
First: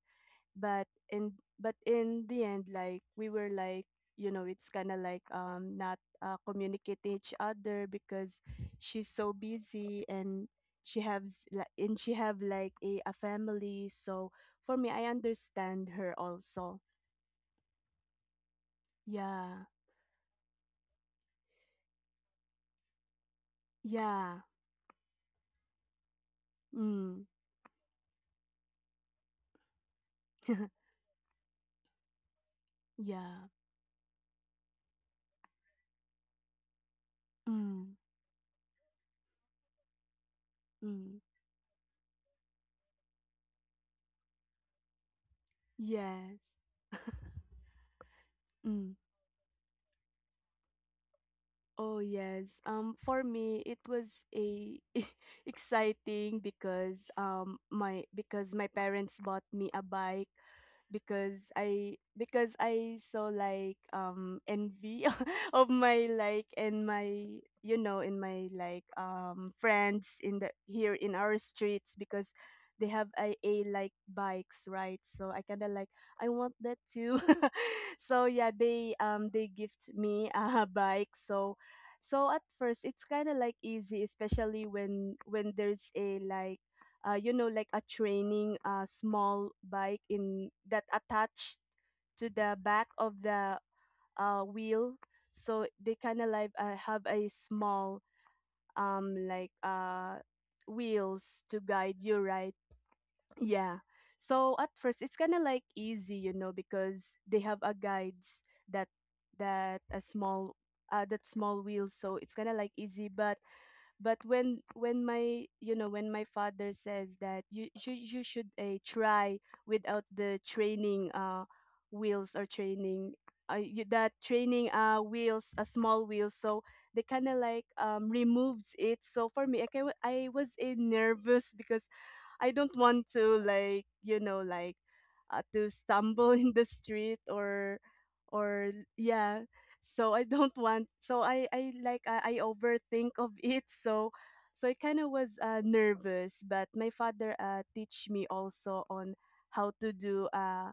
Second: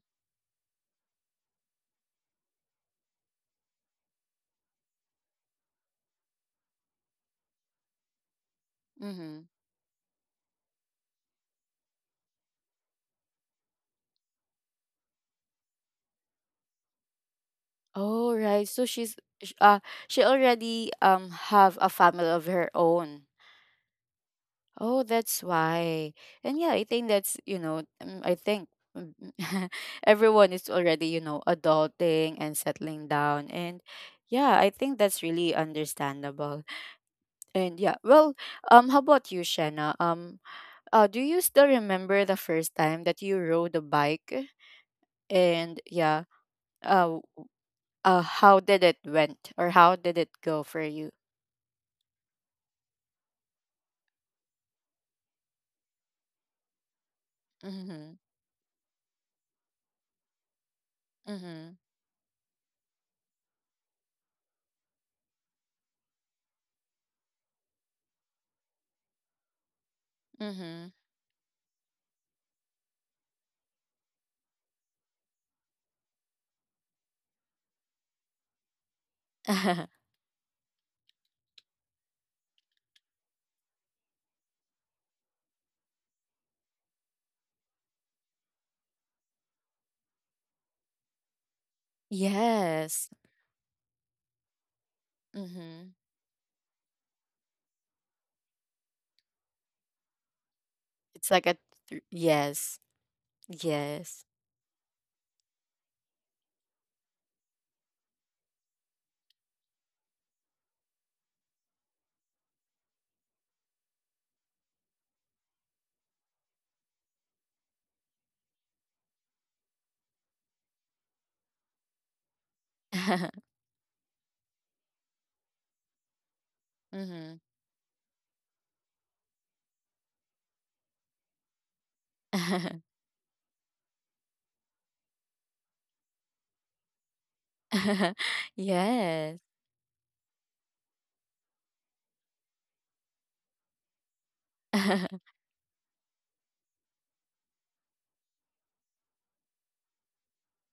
Speaker 2: but in but in the end like we were like you know it's kind of like not communicating each other because she's so
Speaker 1: Mm-hmm.
Speaker 2: busy and she has li- and she have like a family so for me I understand her also
Speaker 1: Oh right. So she's sh-
Speaker 2: yeah
Speaker 1: uh she already have a family of her own.
Speaker 2: yeah
Speaker 1: Oh, that's why. And yeah, I think
Speaker 2: mm.
Speaker 1: that's, you know, I think um, everyone is already, you know, adulting and settling
Speaker 2: yeah
Speaker 1: down. And yeah, I think that's really understandable. And yeah,
Speaker 2: mm.
Speaker 1: well, how about you, Shanna? Do
Speaker 2: Mm.
Speaker 1: you still remember the first time that you rode a bike? And yeah,
Speaker 2: yes
Speaker 1: uh, how did it
Speaker 2: mm.
Speaker 1: went, or how did it go for you?
Speaker 2: Oh yes. For me it was a exciting because my
Speaker 1: Mm-hmm.
Speaker 2: because my parents bought me a bike
Speaker 1: Mm-hmm.
Speaker 2: because I saw like envy of my like and my you know in my like friends in the
Speaker 1: Mm-hmm.
Speaker 2: here in our streets because they have a like bikes right so I kind of like I want that too so yeah they gift me a bike so so at first it's kind of like easy especially when there's a like you know like a training small bike in that attached to the back
Speaker 1: Yes.
Speaker 2: of the wheel so
Speaker 1: Mm-hmm.
Speaker 2: they kind of like have a small um like uh
Speaker 1: It's
Speaker 2: wheels
Speaker 1: like a
Speaker 2: to guide you right
Speaker 1: yes,
Speaker 2: yeah.
Speaker 1: yes.
Speaker 2: So at first it's kind of like easy, you know, because they have a guides that that a small that small wheels, so it's kind of like easy, but when my you know when my father says that you should try without the training wheels or training you, that training wheels a small wheels so they kind
Speaker 1: Mm-hmm.
Speaker 2: of like removes it so for me I, can, I was nervous because I don't want to like you know like to stumble in the street or
Speaker 1: Yes.
Speaker 2: yeah so I don't want so I like I overthink of it so so I kind of was nervous but my father teach me also on how to do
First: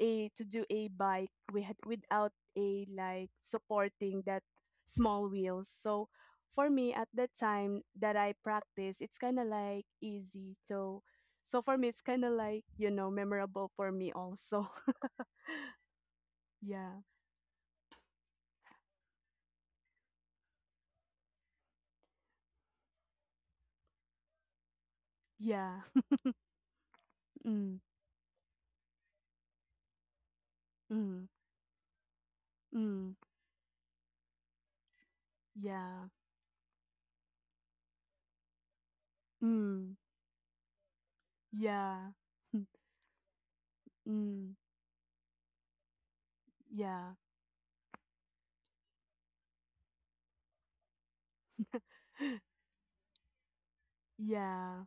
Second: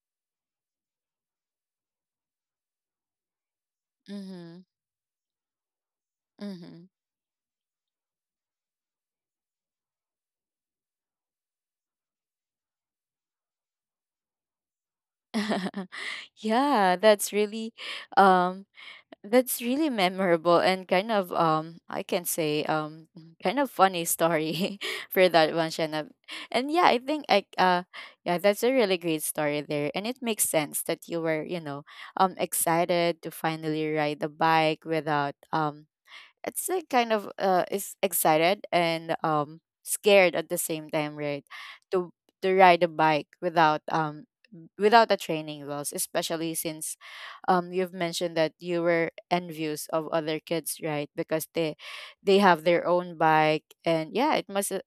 Speaker 2: a to do a bike we had without a like supporting that
Speaker 1: Mm-hmm.
Speaker 2: small wheels so for
Speaker 1: Mm-hmm.
Speaker 2: me at that time that I practice it's kind of like easy so so for me it's kind of like you know memorable for me also
Speaker 1: Yeah,
Speaker 2: yeah
Speaker 1: um that's really memorable, and kind of, um, I can say, kind of funny story for that one,
Speaker 2: yeah
Speaker 1: Shanna. And yeah, I think I
Speaker 2: mm
Speaker 1: yeah, that's a really great story there, and it makes sense that you
Speaker 2: mm
Speaker 1: were, you know, um,
Speaker 2: mm
Speaker 1: excited to finally ride the bike without, um,
Speaker 2: Yeah.
Speaker 1: it's like kind of is excited and
Speaker 2: Mm.
Speaker 1: scared at the same time, right?
Speaker 2: Yeah.
Speaker 1: to to ride a bike without
Speaker 2: Mm.
Speaker 1: without a training wheels, especially since,
Speaker 2: Yeah.
Speaker 1: um, you've mentioned that you were envious of other kids, right? Because they have their own bike. And yeah,
Speaker 2: Yeah.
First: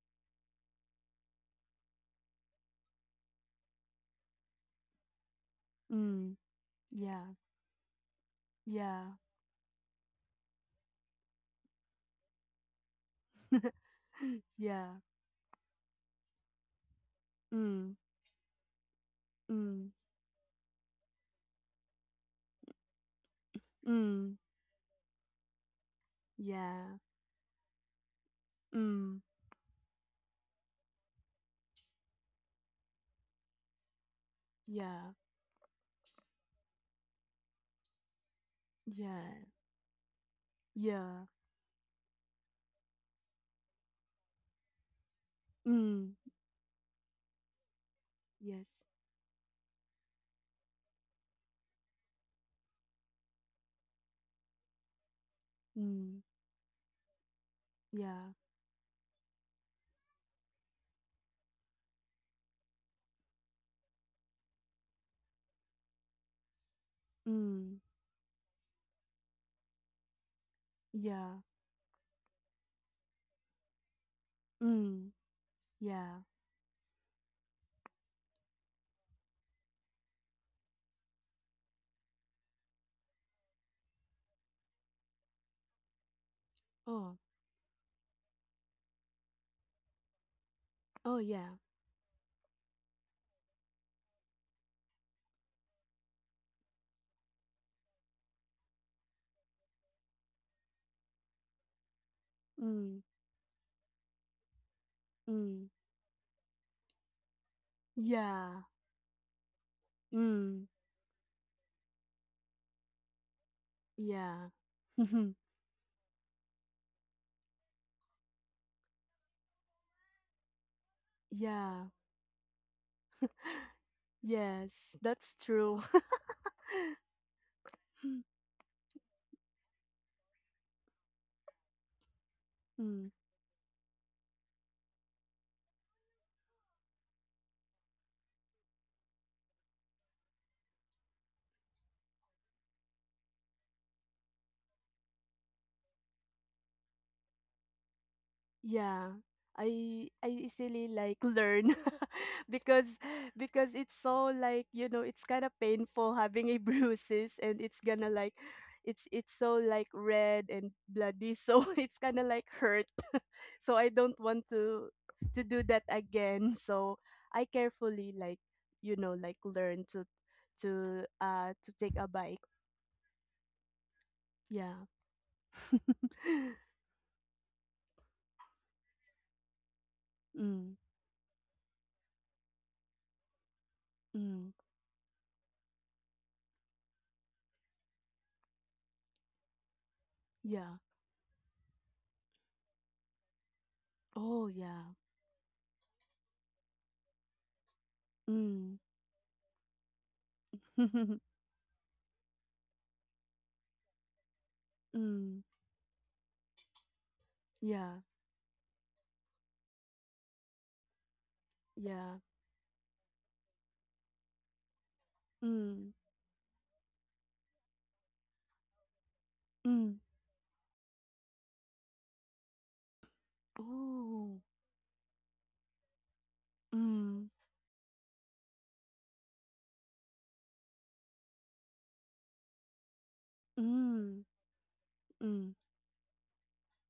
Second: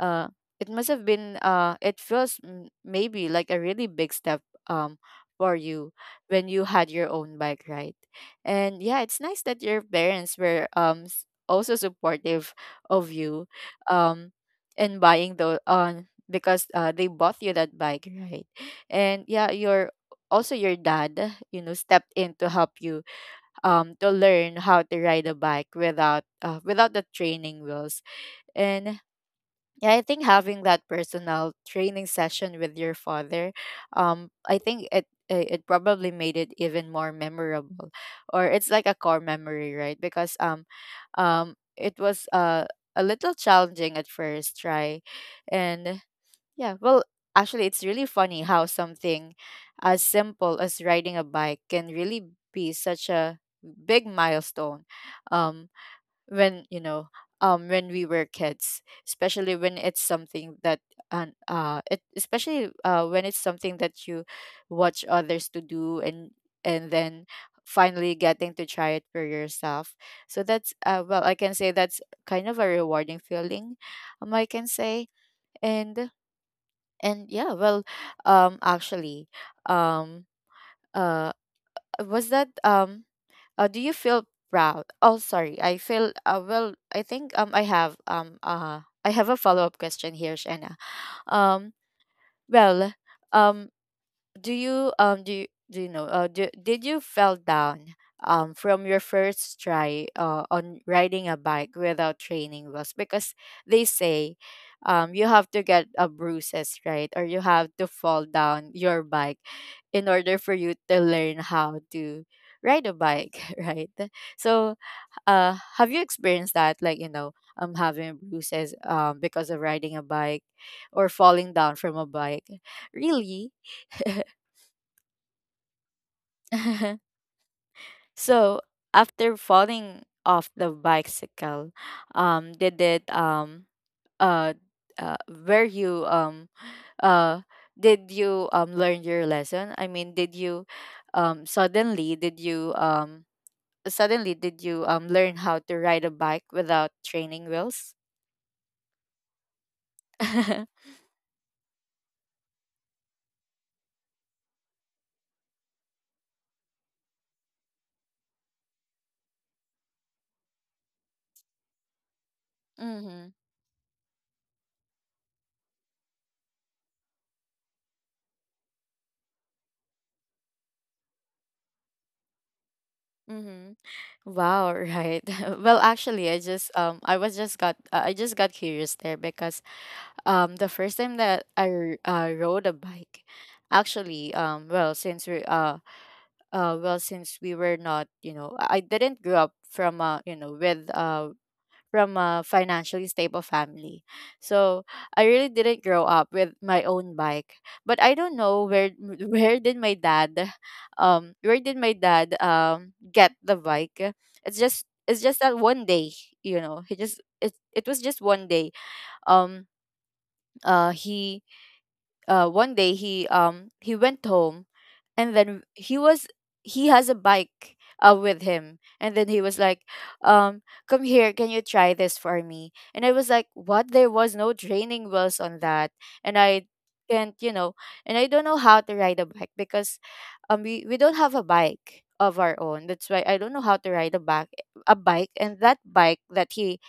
Speaker 1: uh it must have been, uh, it feels maybe like a really big step, um, for you
Speaker 2: Mm.
Speaker 1: when you had your
Speaker 2: Yeah.
Speaker 1: own bike, right? And yeah,
Speaker 2: Yeah.
Speaker 1: it's nice that your parents were, also supportive of you, um, in
Speaker 2: Yeah.
Speaker 1: buying the on, because they bought you that
Speaker 2: Mm.
Speaker 1: bike, right? And yeah, your
Speaker 2: Mm.
Speaker 1: also your dad, you know, stepped in to help you, um, to
Speaker 2: Mm.
Speaker 1: learn how to ride a bike without, without
Speaker 2: Yeah.
Speaker 1: the training wheels. And
Speaker 2: Mm.
Speaker 1: yeah, I think having that personal training session with your father, I think it
Speaker 2: Yeah.
Speaker 1: it it probably made it even more memorable, or it's like a core
Speaker 2: Yeah.
Speaker 1: memory, right? Because um,
Speaker 2: Yeah.
Speaker 1: um, it was, a little challenging at first try. And
Speaker 2: Mm.
Speaker 1: yeah, well, actually, it's really funny how
Speaker 2: Yes.
Speaker 1: something as simple as riding a bike can really be such a big milestone, um,
Speaker 2: Mm.
Speaker 1: when you know, when we were
Speaker 2: Yeah.
Speaker 1: kids, especially when it's something that and it especially, uh, when it's something that you watch others to do, and then
Speaker 2: Mm.
Speaker 1: finally getting to try it for yourself. So that's, uh, well, I
Speaker 2: Yeah.
Speaker 1: can say that's kind of a rewarding feeling, um, I can say.
Speaker 2: Mm.
Speaker 1: and
Speaker 2: Yeah.
Speaker 1: and yeah, well, actually um uh was that do you feel proud? Oh, sorry. I feel, well. I
Speaker 2: Oh.
Speaker 1: think I have a follow up question here, Shanna.
Speaker 2: Oh yeah.
Speaker 1: Um, well, um, do you do you know did you fell down, um, from your first try on riding a bike without training wheels,
Speaker 2: Mm.
Speaker 1: because they say, um, you have to
Speaker 2: Mm.
Speaker 1: get a bruises, right? Or you have to fall
Speaker 2: Yeah.
Speaker 1: down your bike in order for
Speaker 2: Mm.
Speaker 1: you to learn how to ride a bike right?
Speaker 2: Yeah.
Speaker 1: So, have you experienced that, like, you know, um, having bruises, um, because of riding a bike, or falling down
Speaker 2: Yeah.
Speaker 1: from a bike really?
Speaker 2: Yes, that's true.
Speaker 1: So after falling off the bicycle, um, did it
Speaker 2: Mm,
Speaker 1: uh, uh were you uh did you, um, learn your lesson? I mean, did you, um suddenly did you um suddenly did you, um, learn how to ride a bike without training wheels?
Speaker 2: yeah. I easily like learn because because it's so like, you know, it's kind of painful having a bruises and it's gonna like it's so like red and bloody so it's kind of like hurt.
Speaker 1: Mm-hmm.
Speaker 2: so I don't want to do that again. So I carefully like, you know, like learn to to take a bike.
Speaker 1: Mm-hmm. Wow,
Speaker 2: Yeah.
Speaker 1: right. Well, actually, I just I just got curious there, because, um, the
Speaker 2: mm,
Speaker 1: first time that I rode a bike, actually,
Speaker 2: mm.
Speaker 1: well since we well, since we were not, you know, I didn't grow up from,
Speaker 2: Yeah.
Speaker 1: with, uh, from a financially stable family.
Speaker 2: Oh,
Speaker 1: So
Speaker 2: yeah.
Speaker 1: I really didn't grow up with my own bike. But I don't know
Speaker 2: Mm.
Speaker 1: where where did my dad where did my dad, um, get the bike. It's just,
Speaker 2: Mm.
Speaker 1: that one day, you know, he just, it
Speaker 2: Yeah.
Speaker 1: was just one day. Um he
Speaker 2: Yeah.
Speaker 1: One day he, um, he went home, and then
Speaker 2: Mm.
Speaker 1: he was, he has a bike, with him, and then he was like,
Speaker 2: Mm.
Speaker 1: um, come here, can you try this for me? And I was like, what? There was
Speaker 2: Oh.
Speaker 1: no training wheels on that. And I
Speaker 2: Mm,
Speaker 1: can't, you know, and I don't know how to ride a bike, because, um, we don't have a bike of our own. That's why I don't know how to ride a
Speaker 2: mm,
Speaker 1: bike
Speaker 2: mm.
Speaker 1: and that bike that he,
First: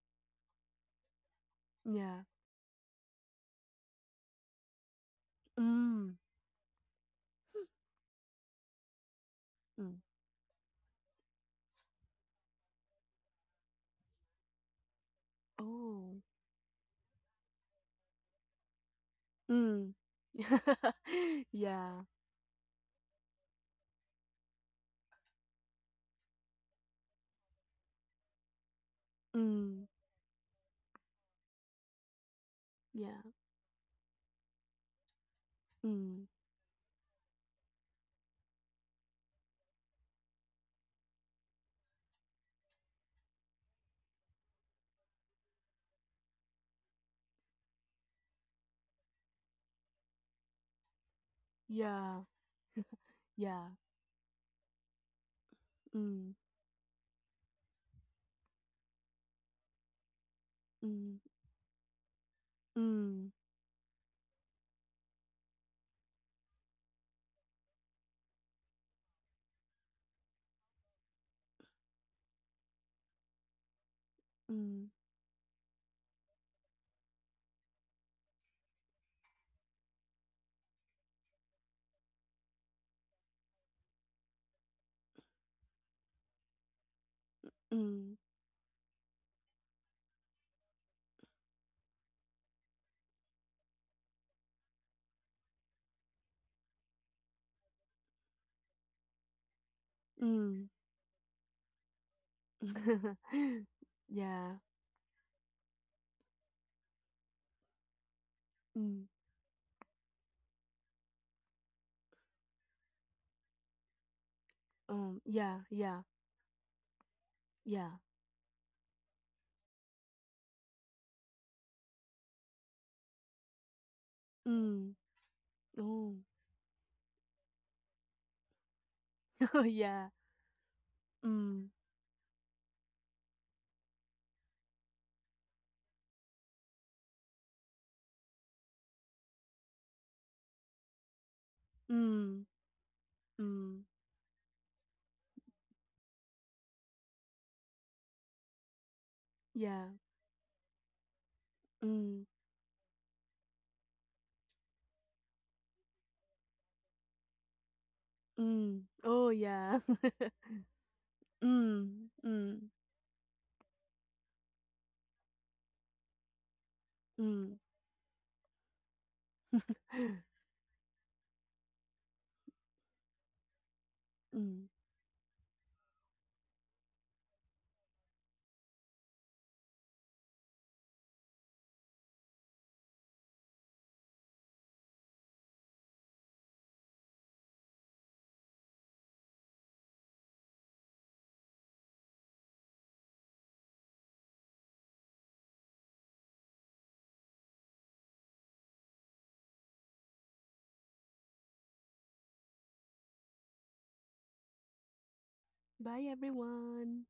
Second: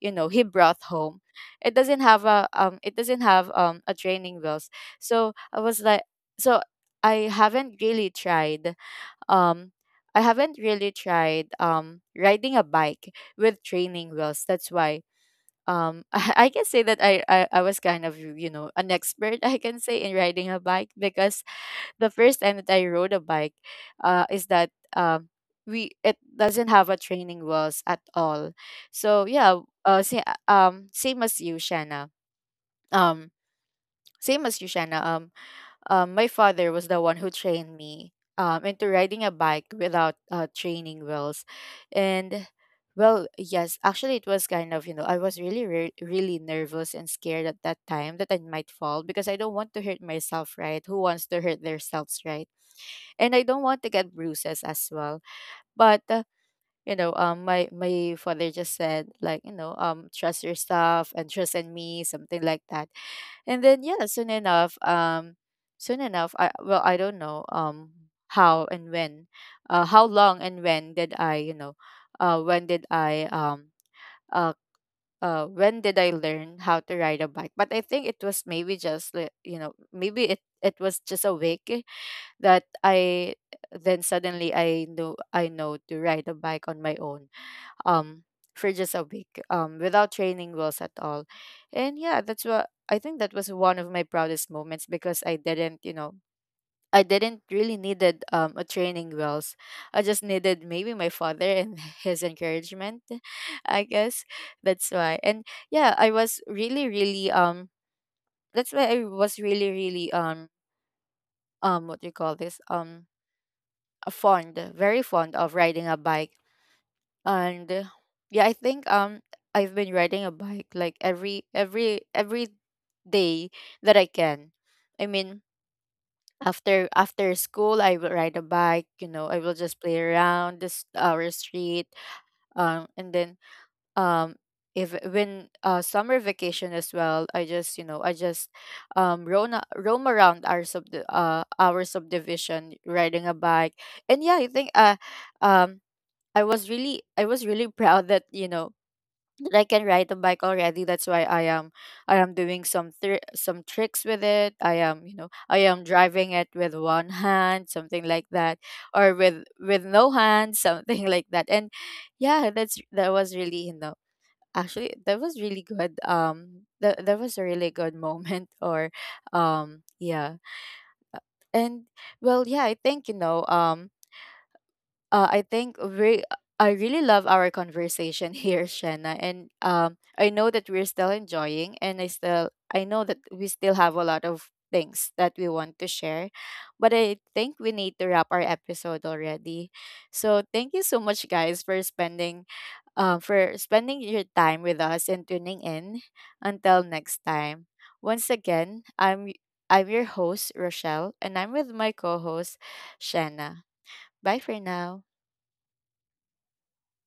Speaker 1: you know, he brought home, it doesn't
Speaker 2: Yeah.
Speaker 1: have a, um, it doesn't have, um, a training wheels. So I was like,
Speaker 2: Mm,
Speaker 1: so I haven't really tried. Um,
Speaker 2: mm,
Speaker 1: I haven't really tried, um, riding a bike with training wheels. That's why, um,
Speaker 2: Oh.
Speaker 1: I can say that I was kind of, you know, an expert, I can
Speaker 2: mm,
Speaker 1: say, in riding a bike. Because
Speaker 2: Yeah.
Speaker 1: the first time that I rode a bike, is that, um, we, it doesn't have a training wheels at all. So yeah,
Speaker 2: mm,
Speaker 1: say, same as you, Shanna.
Speaker 2: Yeah.
Speaker 1: Um, same as you, Shanna. Um
Speaker 2: mm,
Speaker 1: my father was the one who trained me, into riding a bike without, training wheels. And well, yes, actually, it was kind of, you know, I was really, really nervous and scared at that time, that I might fall, because I don't want to hurt myself, right? Who wants to hurt
Speaker 2: Yeah.
Speaker 1: themselves, right? And I don't
Speaker 2: Yeah.
Speaker 1: want to get bruises as well. But
Speaker 2: mm,
Speaker 1: you know, my father just said like, you know, trust yourself
Speaker 2: mm,
Speaker 1: and trust in me, something like that.
Speaker 2: mm,
Speaker 1: And then yeah, soon enough, I, well, I don't know, um, how and when, how long and when did I, you know, uh, when did I um uh
Speaker 2: mm,
Speaker 1: when did I learn how to ride a bike? But I think it was maybe just you know, maybe it was just a week that I, then suddenly I know, I know to ride a bike on my own,
Speaker 2: mm,
Speaker 1: um, for just a week, um, without training wheels at all. And yeah, that's what, I think that was one of my proudest moments, because I didn't, you know, I didn't really needed, um, a training wheels. I just needed
Speaker 2: mm,
Speaker 1: maybe my father and his encouragement, I guess.
Speaker 2: Yeah.
Speaker 1: That's why. And yeah, I was really really, um, that's why I
Speaker 2: mm,
Speaker 1: was really really, um, what do you call this, um, fond, very fond of
Speaker 2: Yeah,
Speaker 1: riding a
Speaker 2: yeah,
Speaker 1: bike. And
Speaker 2: yeah.
Speaker 1: yeah, I think, um, I've been riding a bike like every day that I can.
Speaker 2: mm.
Speaker 1: I mean,
Speaker 2: Oh.
Speaker 1: after after school I will ride a bike, you know, I will
Speaker 2: Oh,
Speaker 1: just play
Speaker 2: yeah.
Speaker 1: around this our
Speaker 2: Mm,
Speaker 1: street, um, and then, um, if when, uh, summer vacation as well, I just, you know, I just, um, roam roam around our sub our
Speaker 2: mm,
Speaker 1: subdivision riding a bike.
Speaker 2: mm.
Speaker 1: And yeah, I think, um I was really proud that, you know, that I can
Speaker 2: Yeah.
Speaker 1: ride a bike already. That's why I am, I
Speaker 2: Mm,
Speaker 1: am doing some thr some tricks with it. I am, you know, I am driving it with one hand, something like that,
Speaker 2: mm.
Speaker 1: or
Speaker 2: Oh, yeah.
Speaker 1: with no hand, something like that. And
Speaker 2: Mm,
Speaker 1: yeah,
Speaker 2: mm,
Speaker 1: that's that was really, you know, actually that was really good. That that was a
Speaker 2: mm,
Speaker 1: really good moment. Or, yeah, and well, yeah, I think, you know,
Speaker 2: mm.
Speaker 1: I think we, I really love our conversation here, Shanna, and, I know that we're still enjoying, and I know that we still have a lot of things that we want to share, but I think we need to wrap our episode already. So thank you so much, guys, for spending your time with us and tuning in. Until next time, once again, I'm your host Rochelle, and I'm with my co-host Shanna. Bye for now.
Speaker 2: Bye, everyone.